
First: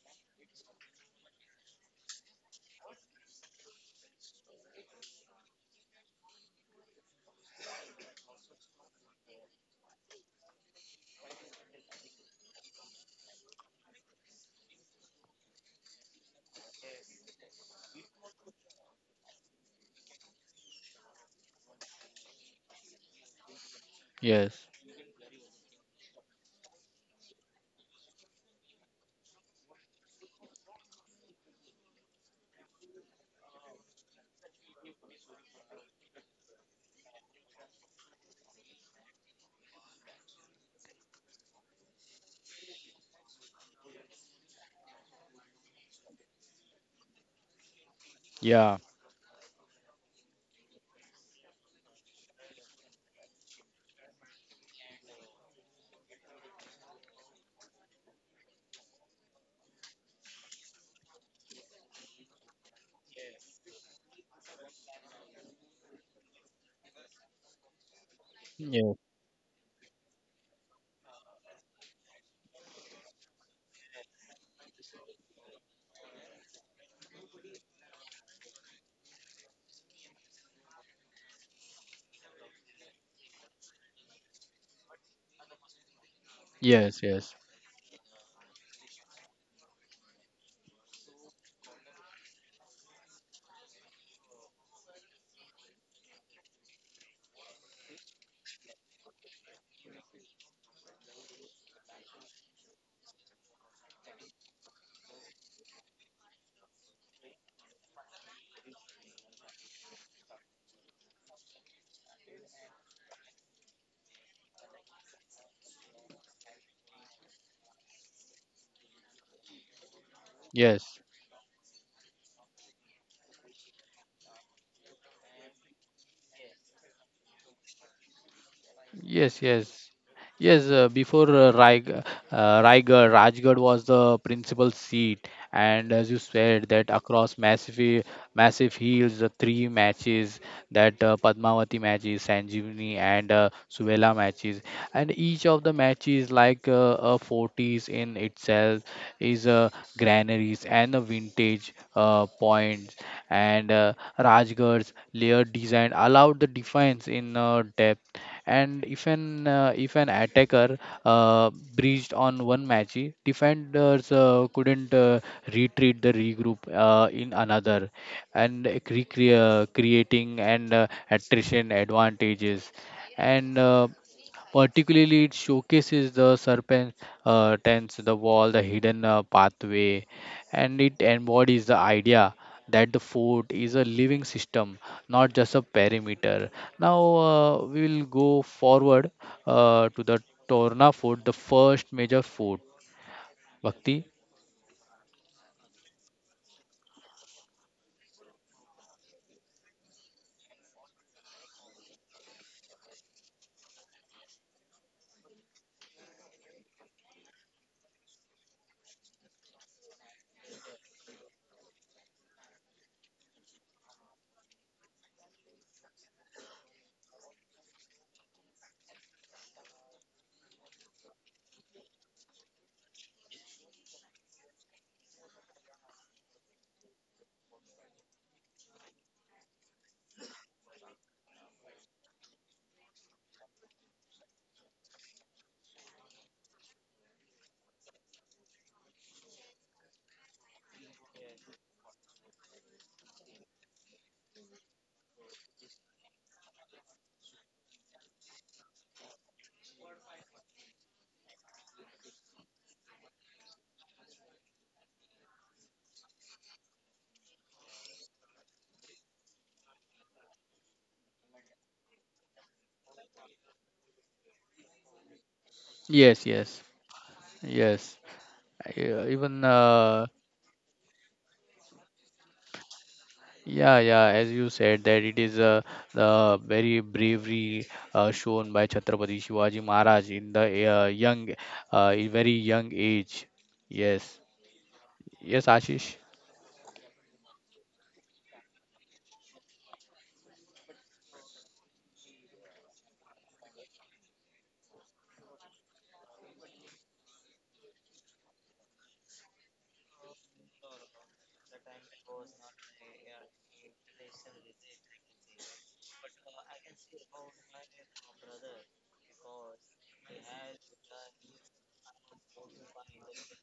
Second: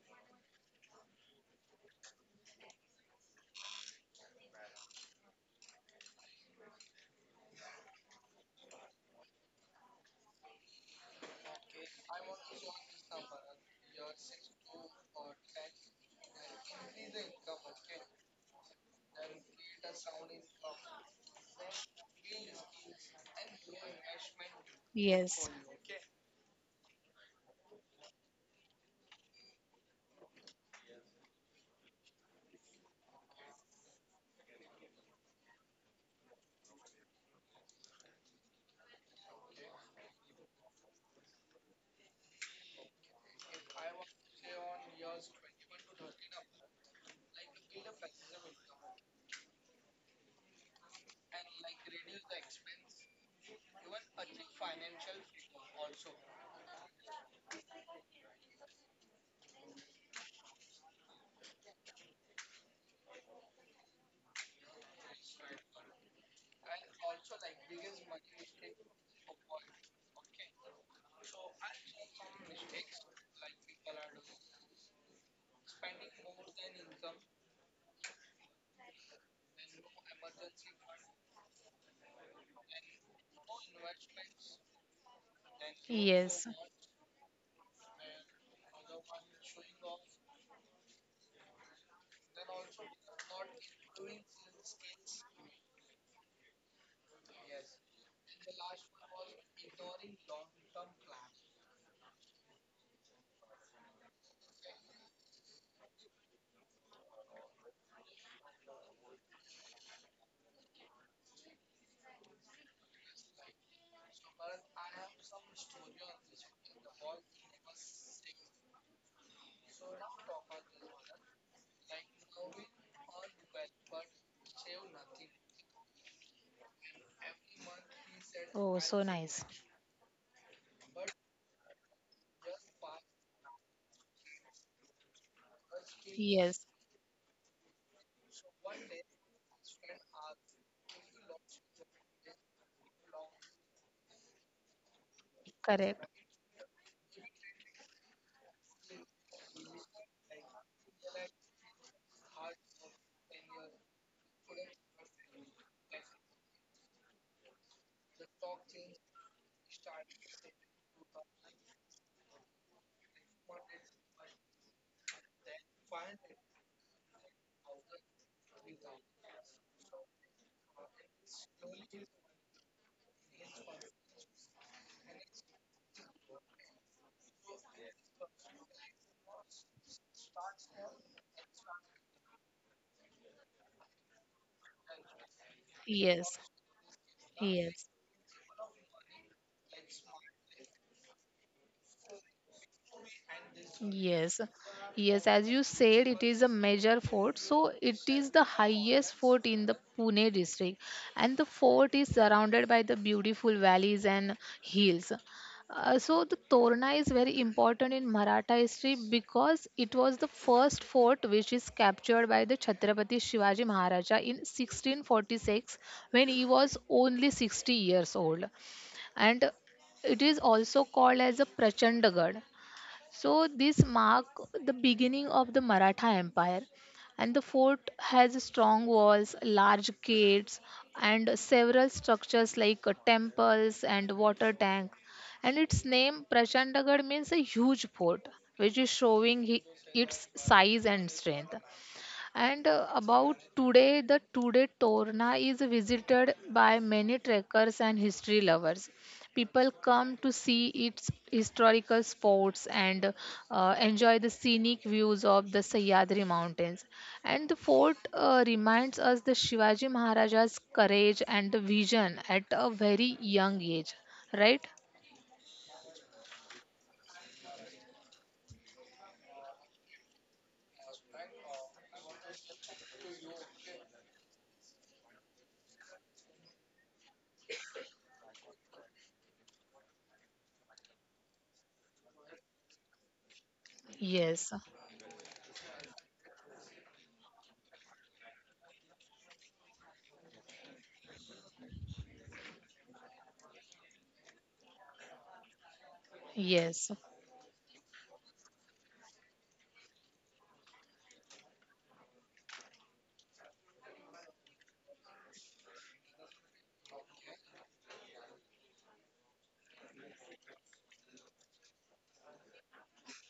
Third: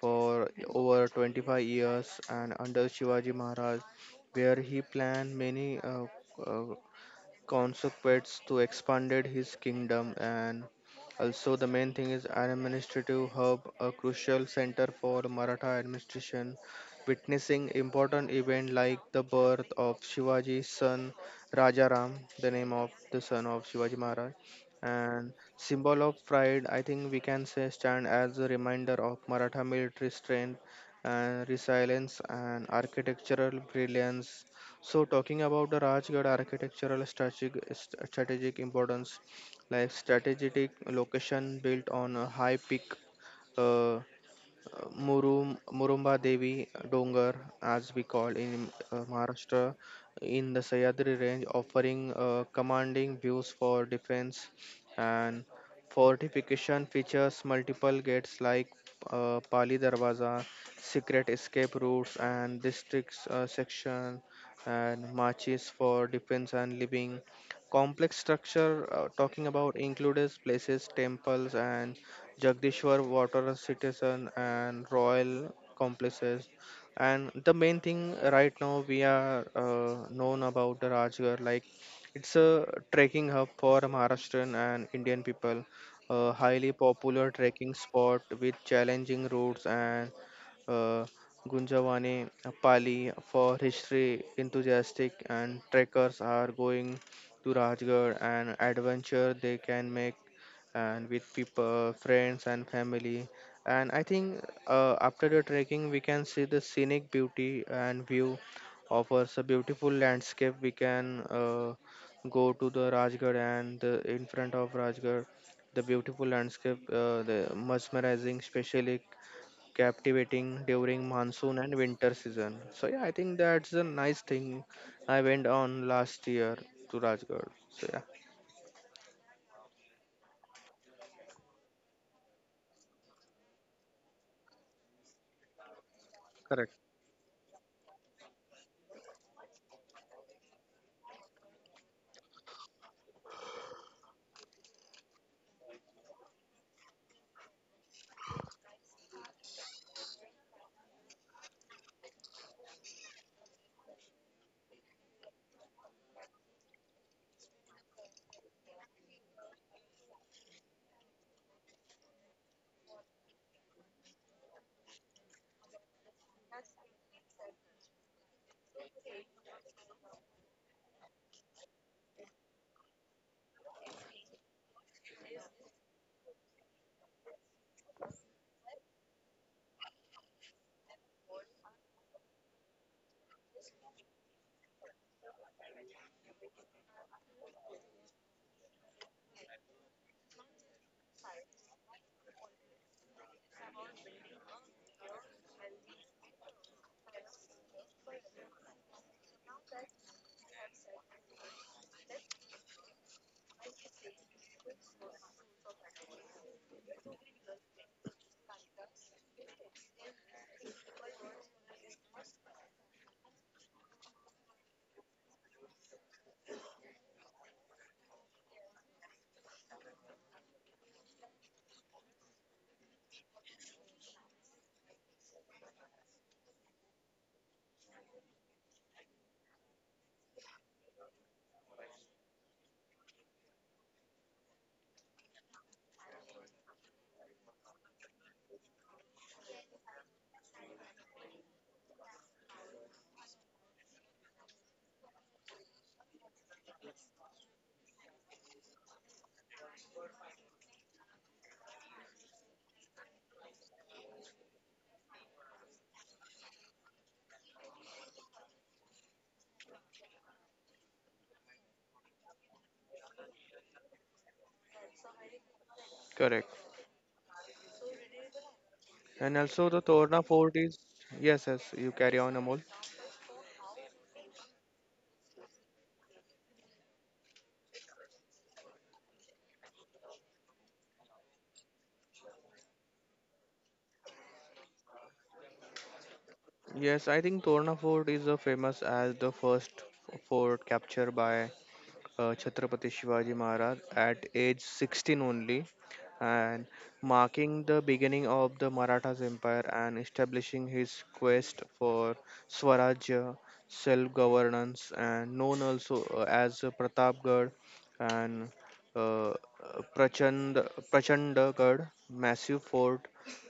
S3: for over 25 years and under shivaji maharaj where he planned many uh, Consequence to expanded his kingdom. And also the main thing is an administrative hub, a crucial center for Maratha administration, witnessing important event like the birth of Shivaji's son Rajaram, the name of the son of Shivaji Maharaj,
S1: yes,
S3: and
S2: Yes.
S3: symbol of pride. I think we can say stand as a reminder of Maratha military strength and resilience and architectural brilliance. So, talking about the Rajgarh architectural strategic, strategic importance, like strategic location built on a high peak, uh, Murumba Devi Dongar, as we call in
S1: yeah,
S3: Maharashtra, in the Sahyadri range, offering commanding views for defense and fortification features multiple gates like Pali Darwaza, secret escape routes, and districts section, and marches for defense and living. Complex structure
S1: yes,
S3: talking about includes places, temples, and Jagdishwar water citizen and royal complexes. And the main thing right now we are known about the Rajgarh, like it's a trekking hub for Maharashtrian and Indian people, a
S2: Yes.
S3: highly
S1: yes,
S3: popular
S1: yes,
S3: trekking spot with challenging routes and uh, Gunjavani, Pali for history enthusiastic and trekkers are going to Rajgarh and adventure they can make and with people, friends, and family. And I think after the trekking, we can see the scenic beauty and view offers a beautiful landscape. We can go to the Rajgarh and the, in front of Rajgarh, the beautiful landscape, the mesmerizing, especially captivating during
S1: yes.
S3: monsoon and winter season. So yeah, I think that's a nice thing. I went on last year to Rajgarh. So yeah,
S2: Oh, so nice.
S1: Yes, yes. Yes, before Raigad, Rajgarh was the principal seat, and as you
S3: correct.
S2: Yes,
S1: said that across massive hills, the three matches that Padmavati matches, Sanjeevani and Suvela matches, and each of the
S2: correct.
S1: matches like a forties in itself is a granaries and a vintage ridge points, and Rajgarh's layered design allowed the defense in depth. And if an attacker uh, breached on one match, defenders couldn't retreat the regroup in another, and creating and attrition advantages. And particularly it showcases the serpent tents the wall the hidden pathway, and it embodies the idea that the fort is a living system, not just a
S2: Yes,
S1: perimeter. Now
S2: yes,
S1: we will go forward to the Torna Fort, the first major fort. Bhakti?
S2: yes, yes, as you said, it is a major fort. So it is the highest fort in the Pune district, and the fort is surrounded by the beautiful valleys and hills. So the Torna is very important in Maratha history because it was the first fort which is captured by the Chhatrapati Shivaji Maharaja in 1646 when he was only 60 years old, and it is also called as a Prachandagarh. So this marked the beginning of the Maratha Empire, and the fort has strong walls, large gates, and several structures like temples and water tank. And its name Prachandagad means a huge fort, which is showing its size and strength. And about today, the today Torna is visited by many trekkers and history lovers. People come to see its historical spots and enjoy the scenic views of the Sahyadri Mountains. And the fort reminds us the Shivaji Maharaja's courage and the vision at a very young age, right?
S1: Yes,
S3: Correct.
S1: yes, yes. Yeah,
S3: And
S1: even
S3: also the Torna Fort is yes, yes, you carry on, Amol.
S1: yeah, yeah. As you said, that it is the very bravery shown by Chhatrapati Shivaji Maharaj in the very young age. Yes,
S2: Yes,
S1: yes, Ashish.
S3: Yes, I think Torna Fort is famous as the first fort captured by Chhatrapati Shivaji Maharaj at age 16 only and
S2: yes,
S3: marking the beginning of the Marathas Empire and establishing his quest for Swarajya, self-governance, and known also as Pratapgarh and uh, Prachand, Prachandagarh, massive fort,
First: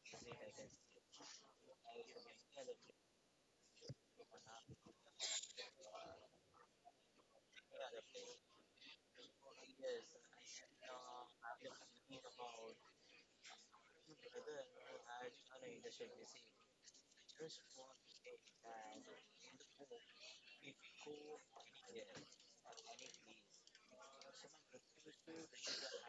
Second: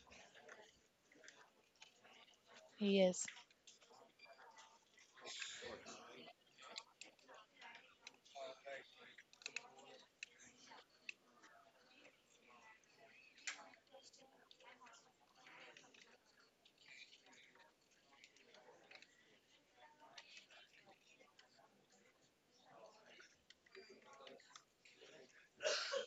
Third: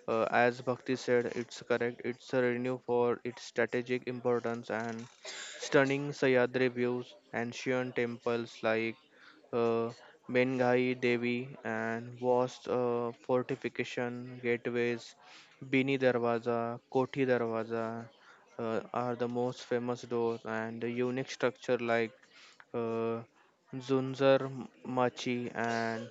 S3: as Bhakti said, it's correct. It's a renew for
S2: yes,
S3: its strategic importance and stunning Sayadri views, ancient temples like uh, Menghai Devi and vast fortification gateways, Bini Darwaza, Koti Darwaza are the most famous doors, and the unique structure like uh, Zunzar Machi and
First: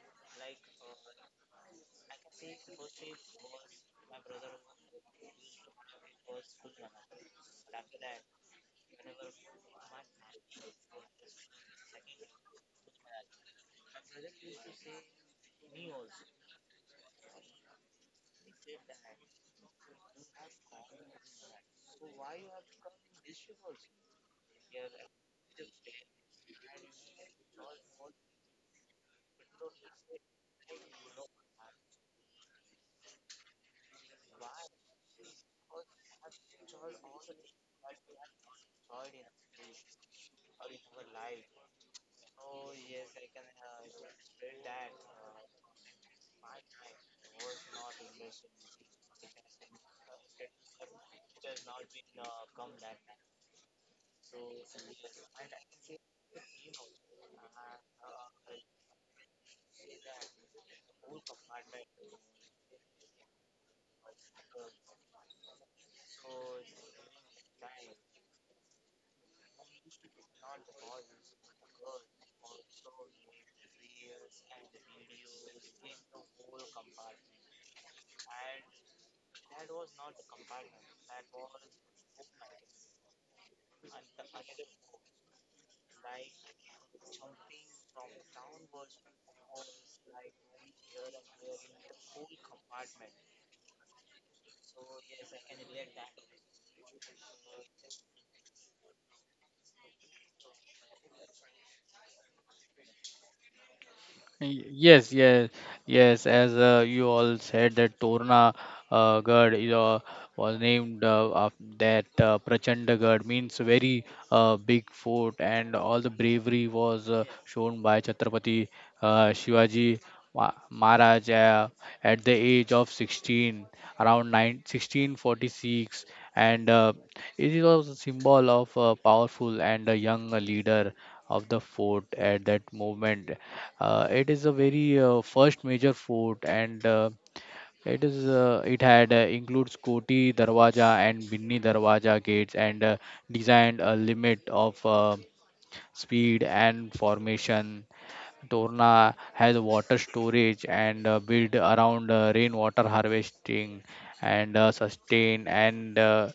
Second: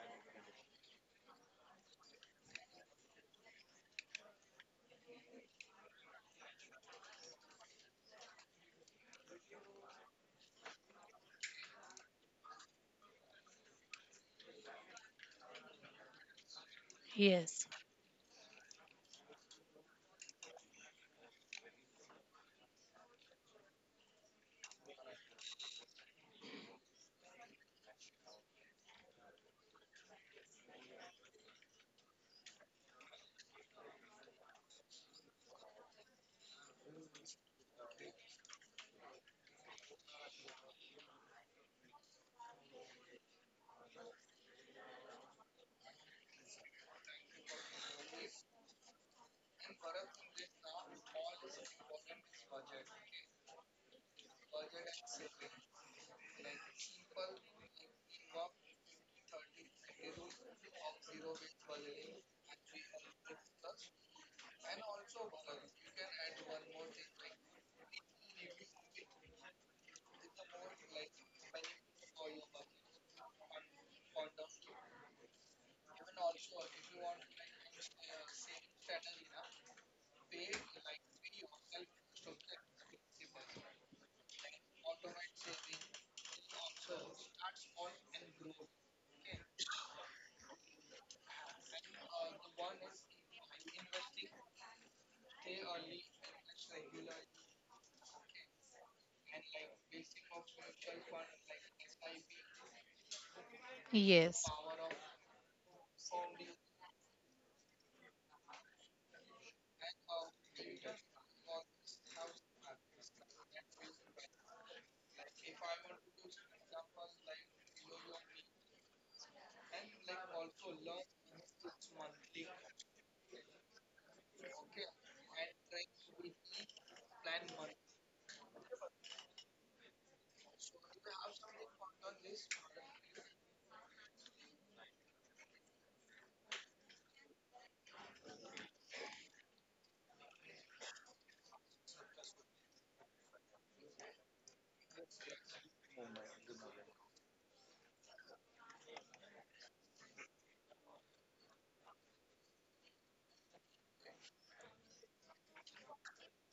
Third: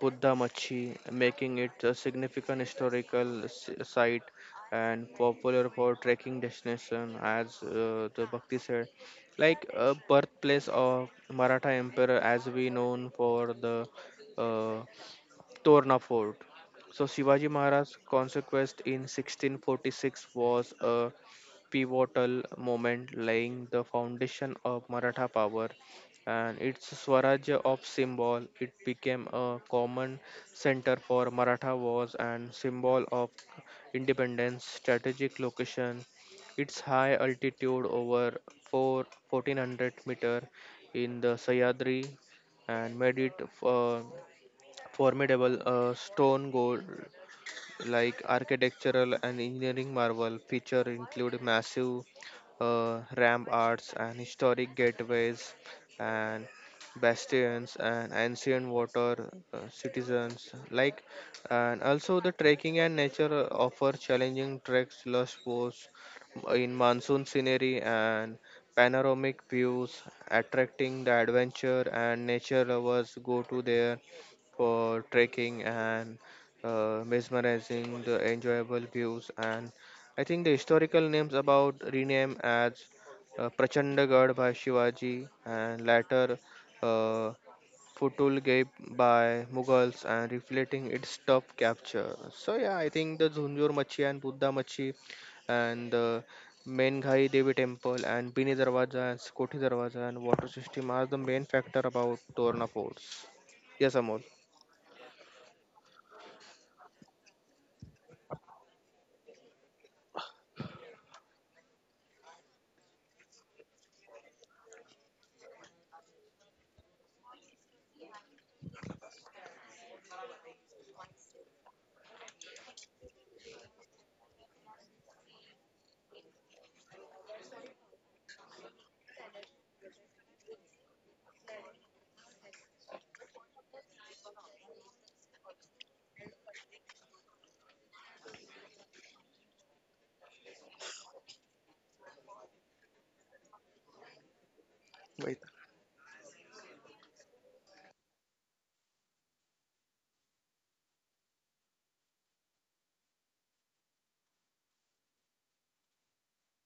S3: Buddha Machi, making it a significant historical site and popular for trekking destination, as the Bhakti said. Like a birthplace of Maratha Emperor, as we known for the uh, Torna Fort. So Shivaji
S2: yes,
S3: Maharaj's conquest in 1646 was a pivotal moment laying the foundation of Maratha power and its Swarajya of symbol. It became a common center for Maratha wars and symbol of independence, strategic location. Its high altitude over 4, 1400 meter in the Sayadri and made it a formidable stone goal, like architectural and engineering marvel feature include massive ramparts and historic gateways and bastions and ancient water citizens like. And also the trekking and nature offer challenging treks lush sports in monsoon scenery and panoramic views attracting the adventure and nature lovers go to there for trekking and mesmerizing, the enjoyable views, and I think the historical names about rename as Prachandagarh by Shivaji and later uh, Futulgate by Mughals and reflecting its tough capture. So yeah, I think the Zunjur Machi and Buddha Machi and the Menghai Devi Temple and Bini Darwaza and Koti Darwaza and water system are the main factor about Torna forts. Yes, Amol.
S2: yes.
S1: Yes, yes, yes. As you all said, that Torna Gad is, was named of that Prachanda Gad means very big fort, and all the bravery was shown by Chhatrapati Shivaji Maharaj at the age of 16, around 9 1646, and it was a symbol of a powerful and a young leader of the fort at that moment. It is a very first major fort, and it is it had includes Koti Darwaja and Binni Darwaja gates, and designed a limit of
S3: Wait.
S1: speed and formation. Torna has water storage and built around rainwater harvesting and sustain and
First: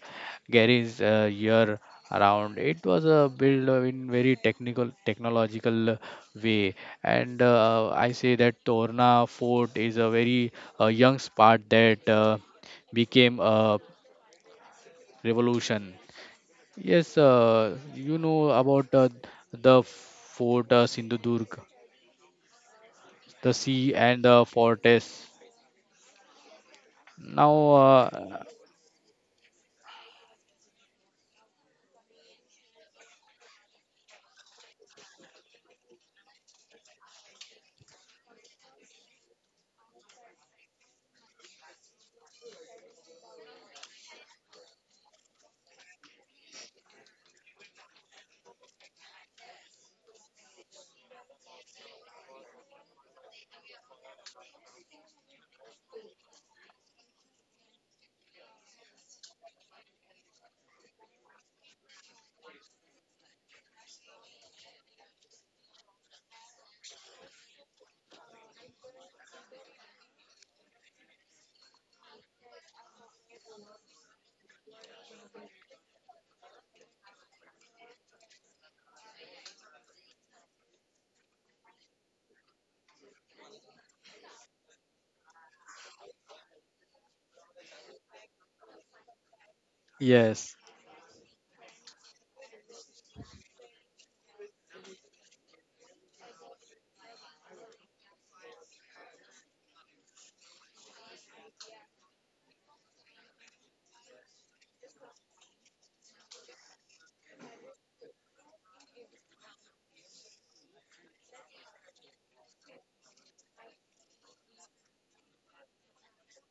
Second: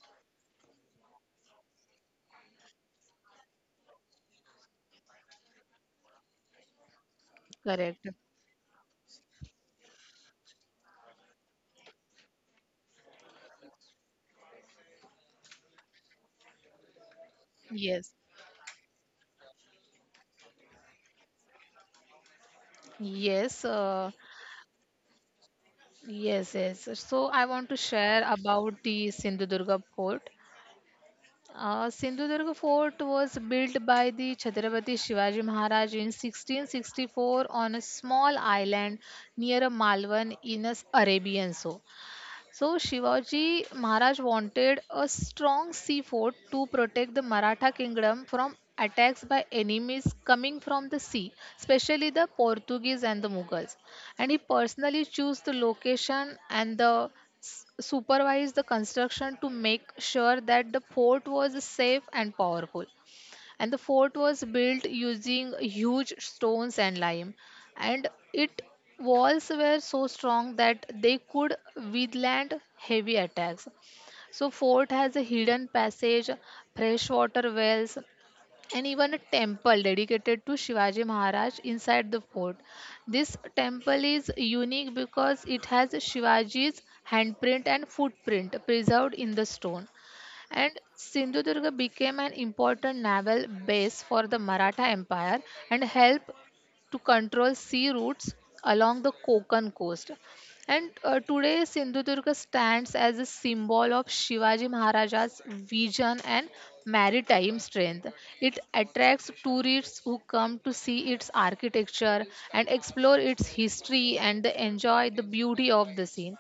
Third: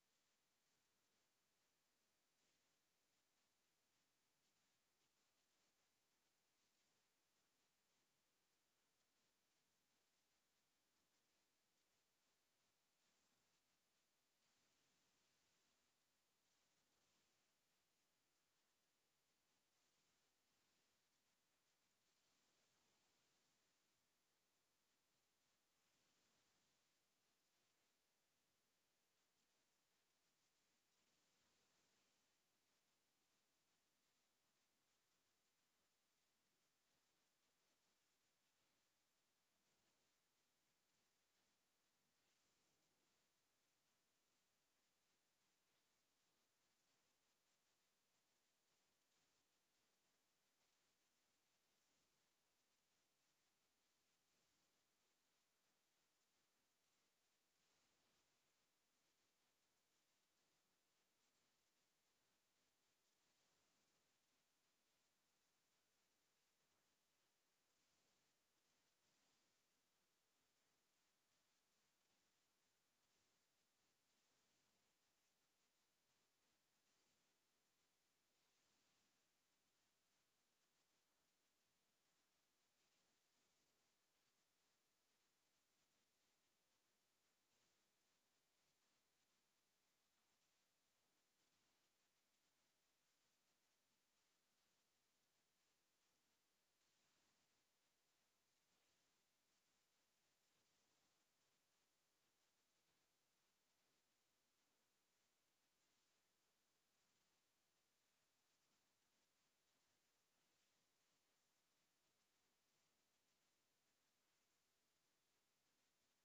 S1: carries year around. It was built in very technical technological way, and
S2: Correct.
S1: I say that Torna Fort is a very young spot that became a revolution. Yes, you
S2: Yes.
S1: know about the fort Sindhudurg, the
S2: Yes,
S1: sea and the fortress.
S2: yes, yes. So I
S1: Now,
S2: want to share about the Sindhudurga fort. Sindhudurga fort was built by the Chhatrapati Shivaji Maharaj in 1664 on a small island near a Malvan in a Arabian Sea. So Shivaji Maharaj wanted a strong sea fort to protect the Maratha kingdom from attacks by enemies coming from the sea, especially the Portuguese and the Mughals. And he personally chose the location and the supervised the construction to make sure that the fort was safe and powerful, and the fort was built using huge stones and lime, and its walls were so strong that they could withstand heavy attacks. So fort has a hidden passage, freshwater wells, and even a temple dedicated to Shivaji Maharaj inside the fort. This temple is unique because it has Shivaji's handprint and footprint preserved in the stone.
S1: yes.
S2: And Sindhudurga became an important naval base for the Maratha Empire and helped to control sea routes along the Konkan coast. And today, Sindhudurga stands as a symbol of Shivaji Maharaja's vision and maritime strength. It attracts tourists who come to see its architecture and explore its history and enjoy the beauty of the scene.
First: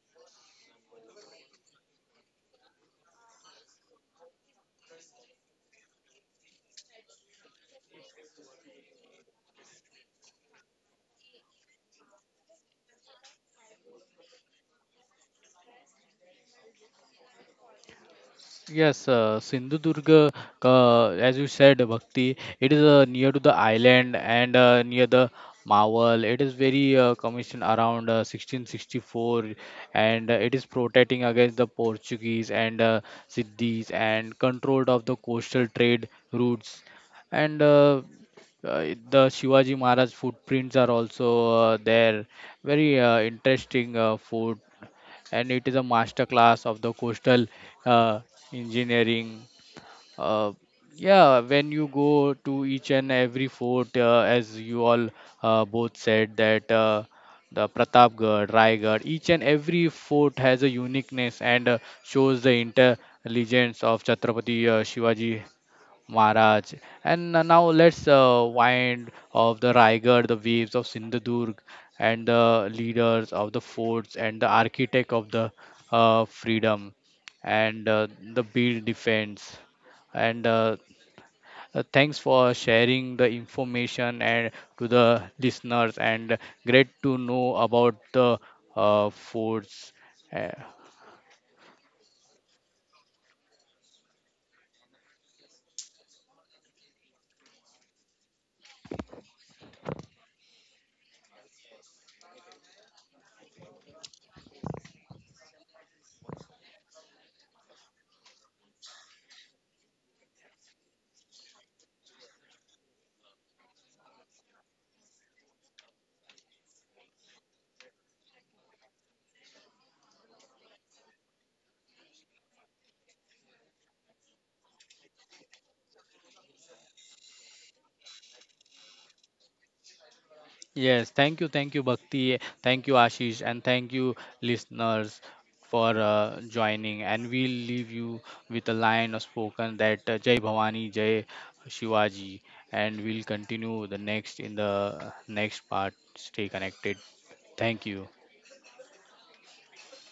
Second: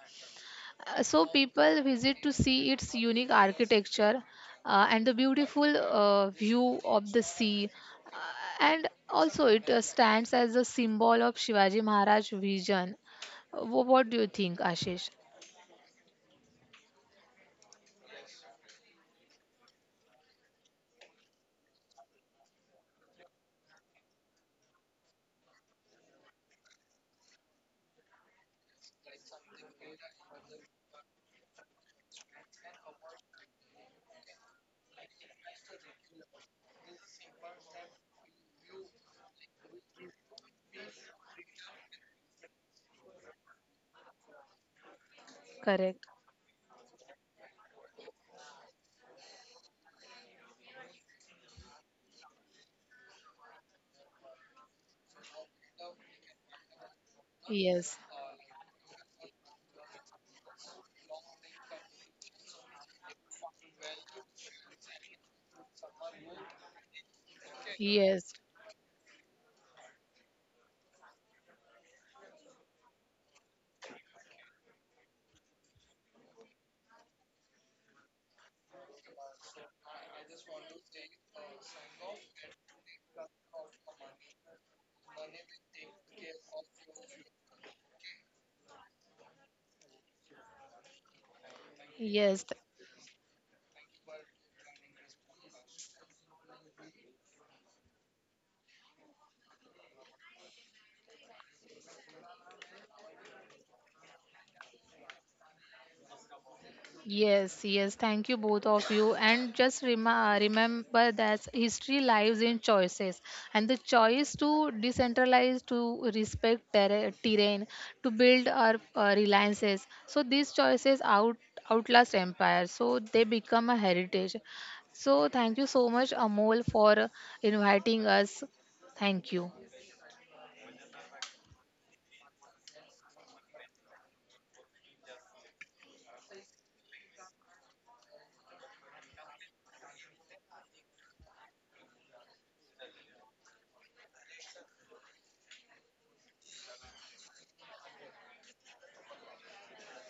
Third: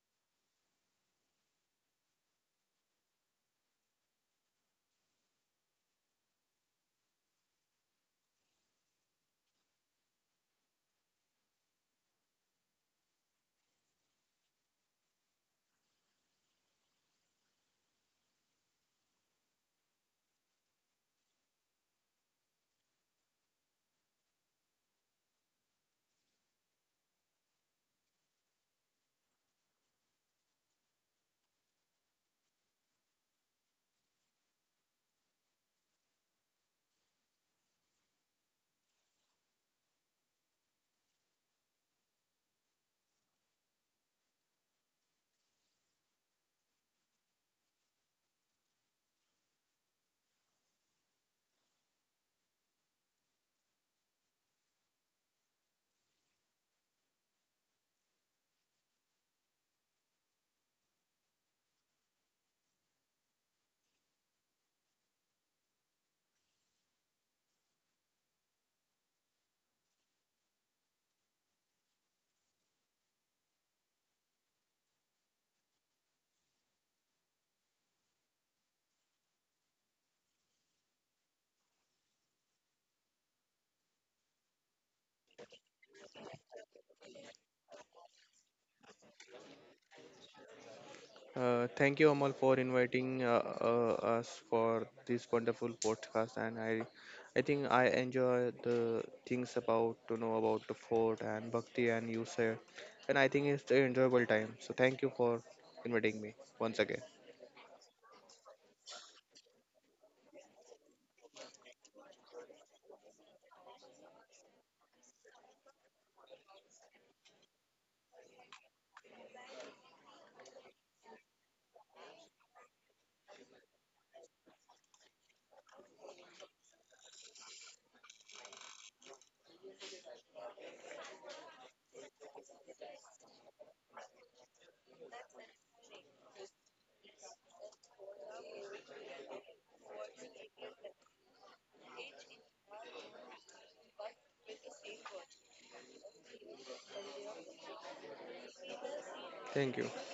S2: So people visit to see its unique architecture, and the beautiful view of the sea. And also it stands as a symbol of Shivaji Maharaj vision. What do you think, Ashish?
S1: Yes, Sindhudurg, as you said, Bhakti, it is near to the island and near the Mawal. It is very commissioned around 1664, and it is protecting against the Portuguese and Siddhis and controlled of the coastal trade routes. And the Shivaji Maharaj footprints are also there. Very interesting foot, and it is a
S2: Correct.
S1: master class of the coastal uh, engineering. Uh, yeah, when you go to each and every fort, as you all both said that the
S2: Yes.
S1: Pratapgarh, Raigad, each and every fort has a uniqueness and shows the intelligence of Chhatrapati Shivaji Maharaj. And now let's
S2: Yes.
S1: wind of the Raigad, the waves of Sindhudurg, and the leaders of the forts and the architect of the freedom and the build defense. And thanks for sharing the information and to the listeners. And great to know about the forts. Uh,
S3: Thank you, Amal,
S2: Yes.
S3: for inviting us for this wonderful podcast. I think I enjoy the things about to know about the fort and Bhakti and you sir. And I think it's an enjoyable time. So thank you for inviting me once again.
S2: Yes, yes. Thank you, both of you. And just rema remember that history lies in choices, and the choice to decentralize, to respect terrain, to build our reliances. So these choices outlast empire. So they become a heritage. So thank you so much, Amol, for inviting us. Thank you.
S1: Yes, thank you, Bhakti, thank you, Ashish, and thank you, listeners, for joining. And we'll leave you with a line of spoken that Jai Bhavani, Jai Shivaji, and we'll continue the next in the next part. Stay connected. Thank you.
S3: Thank you.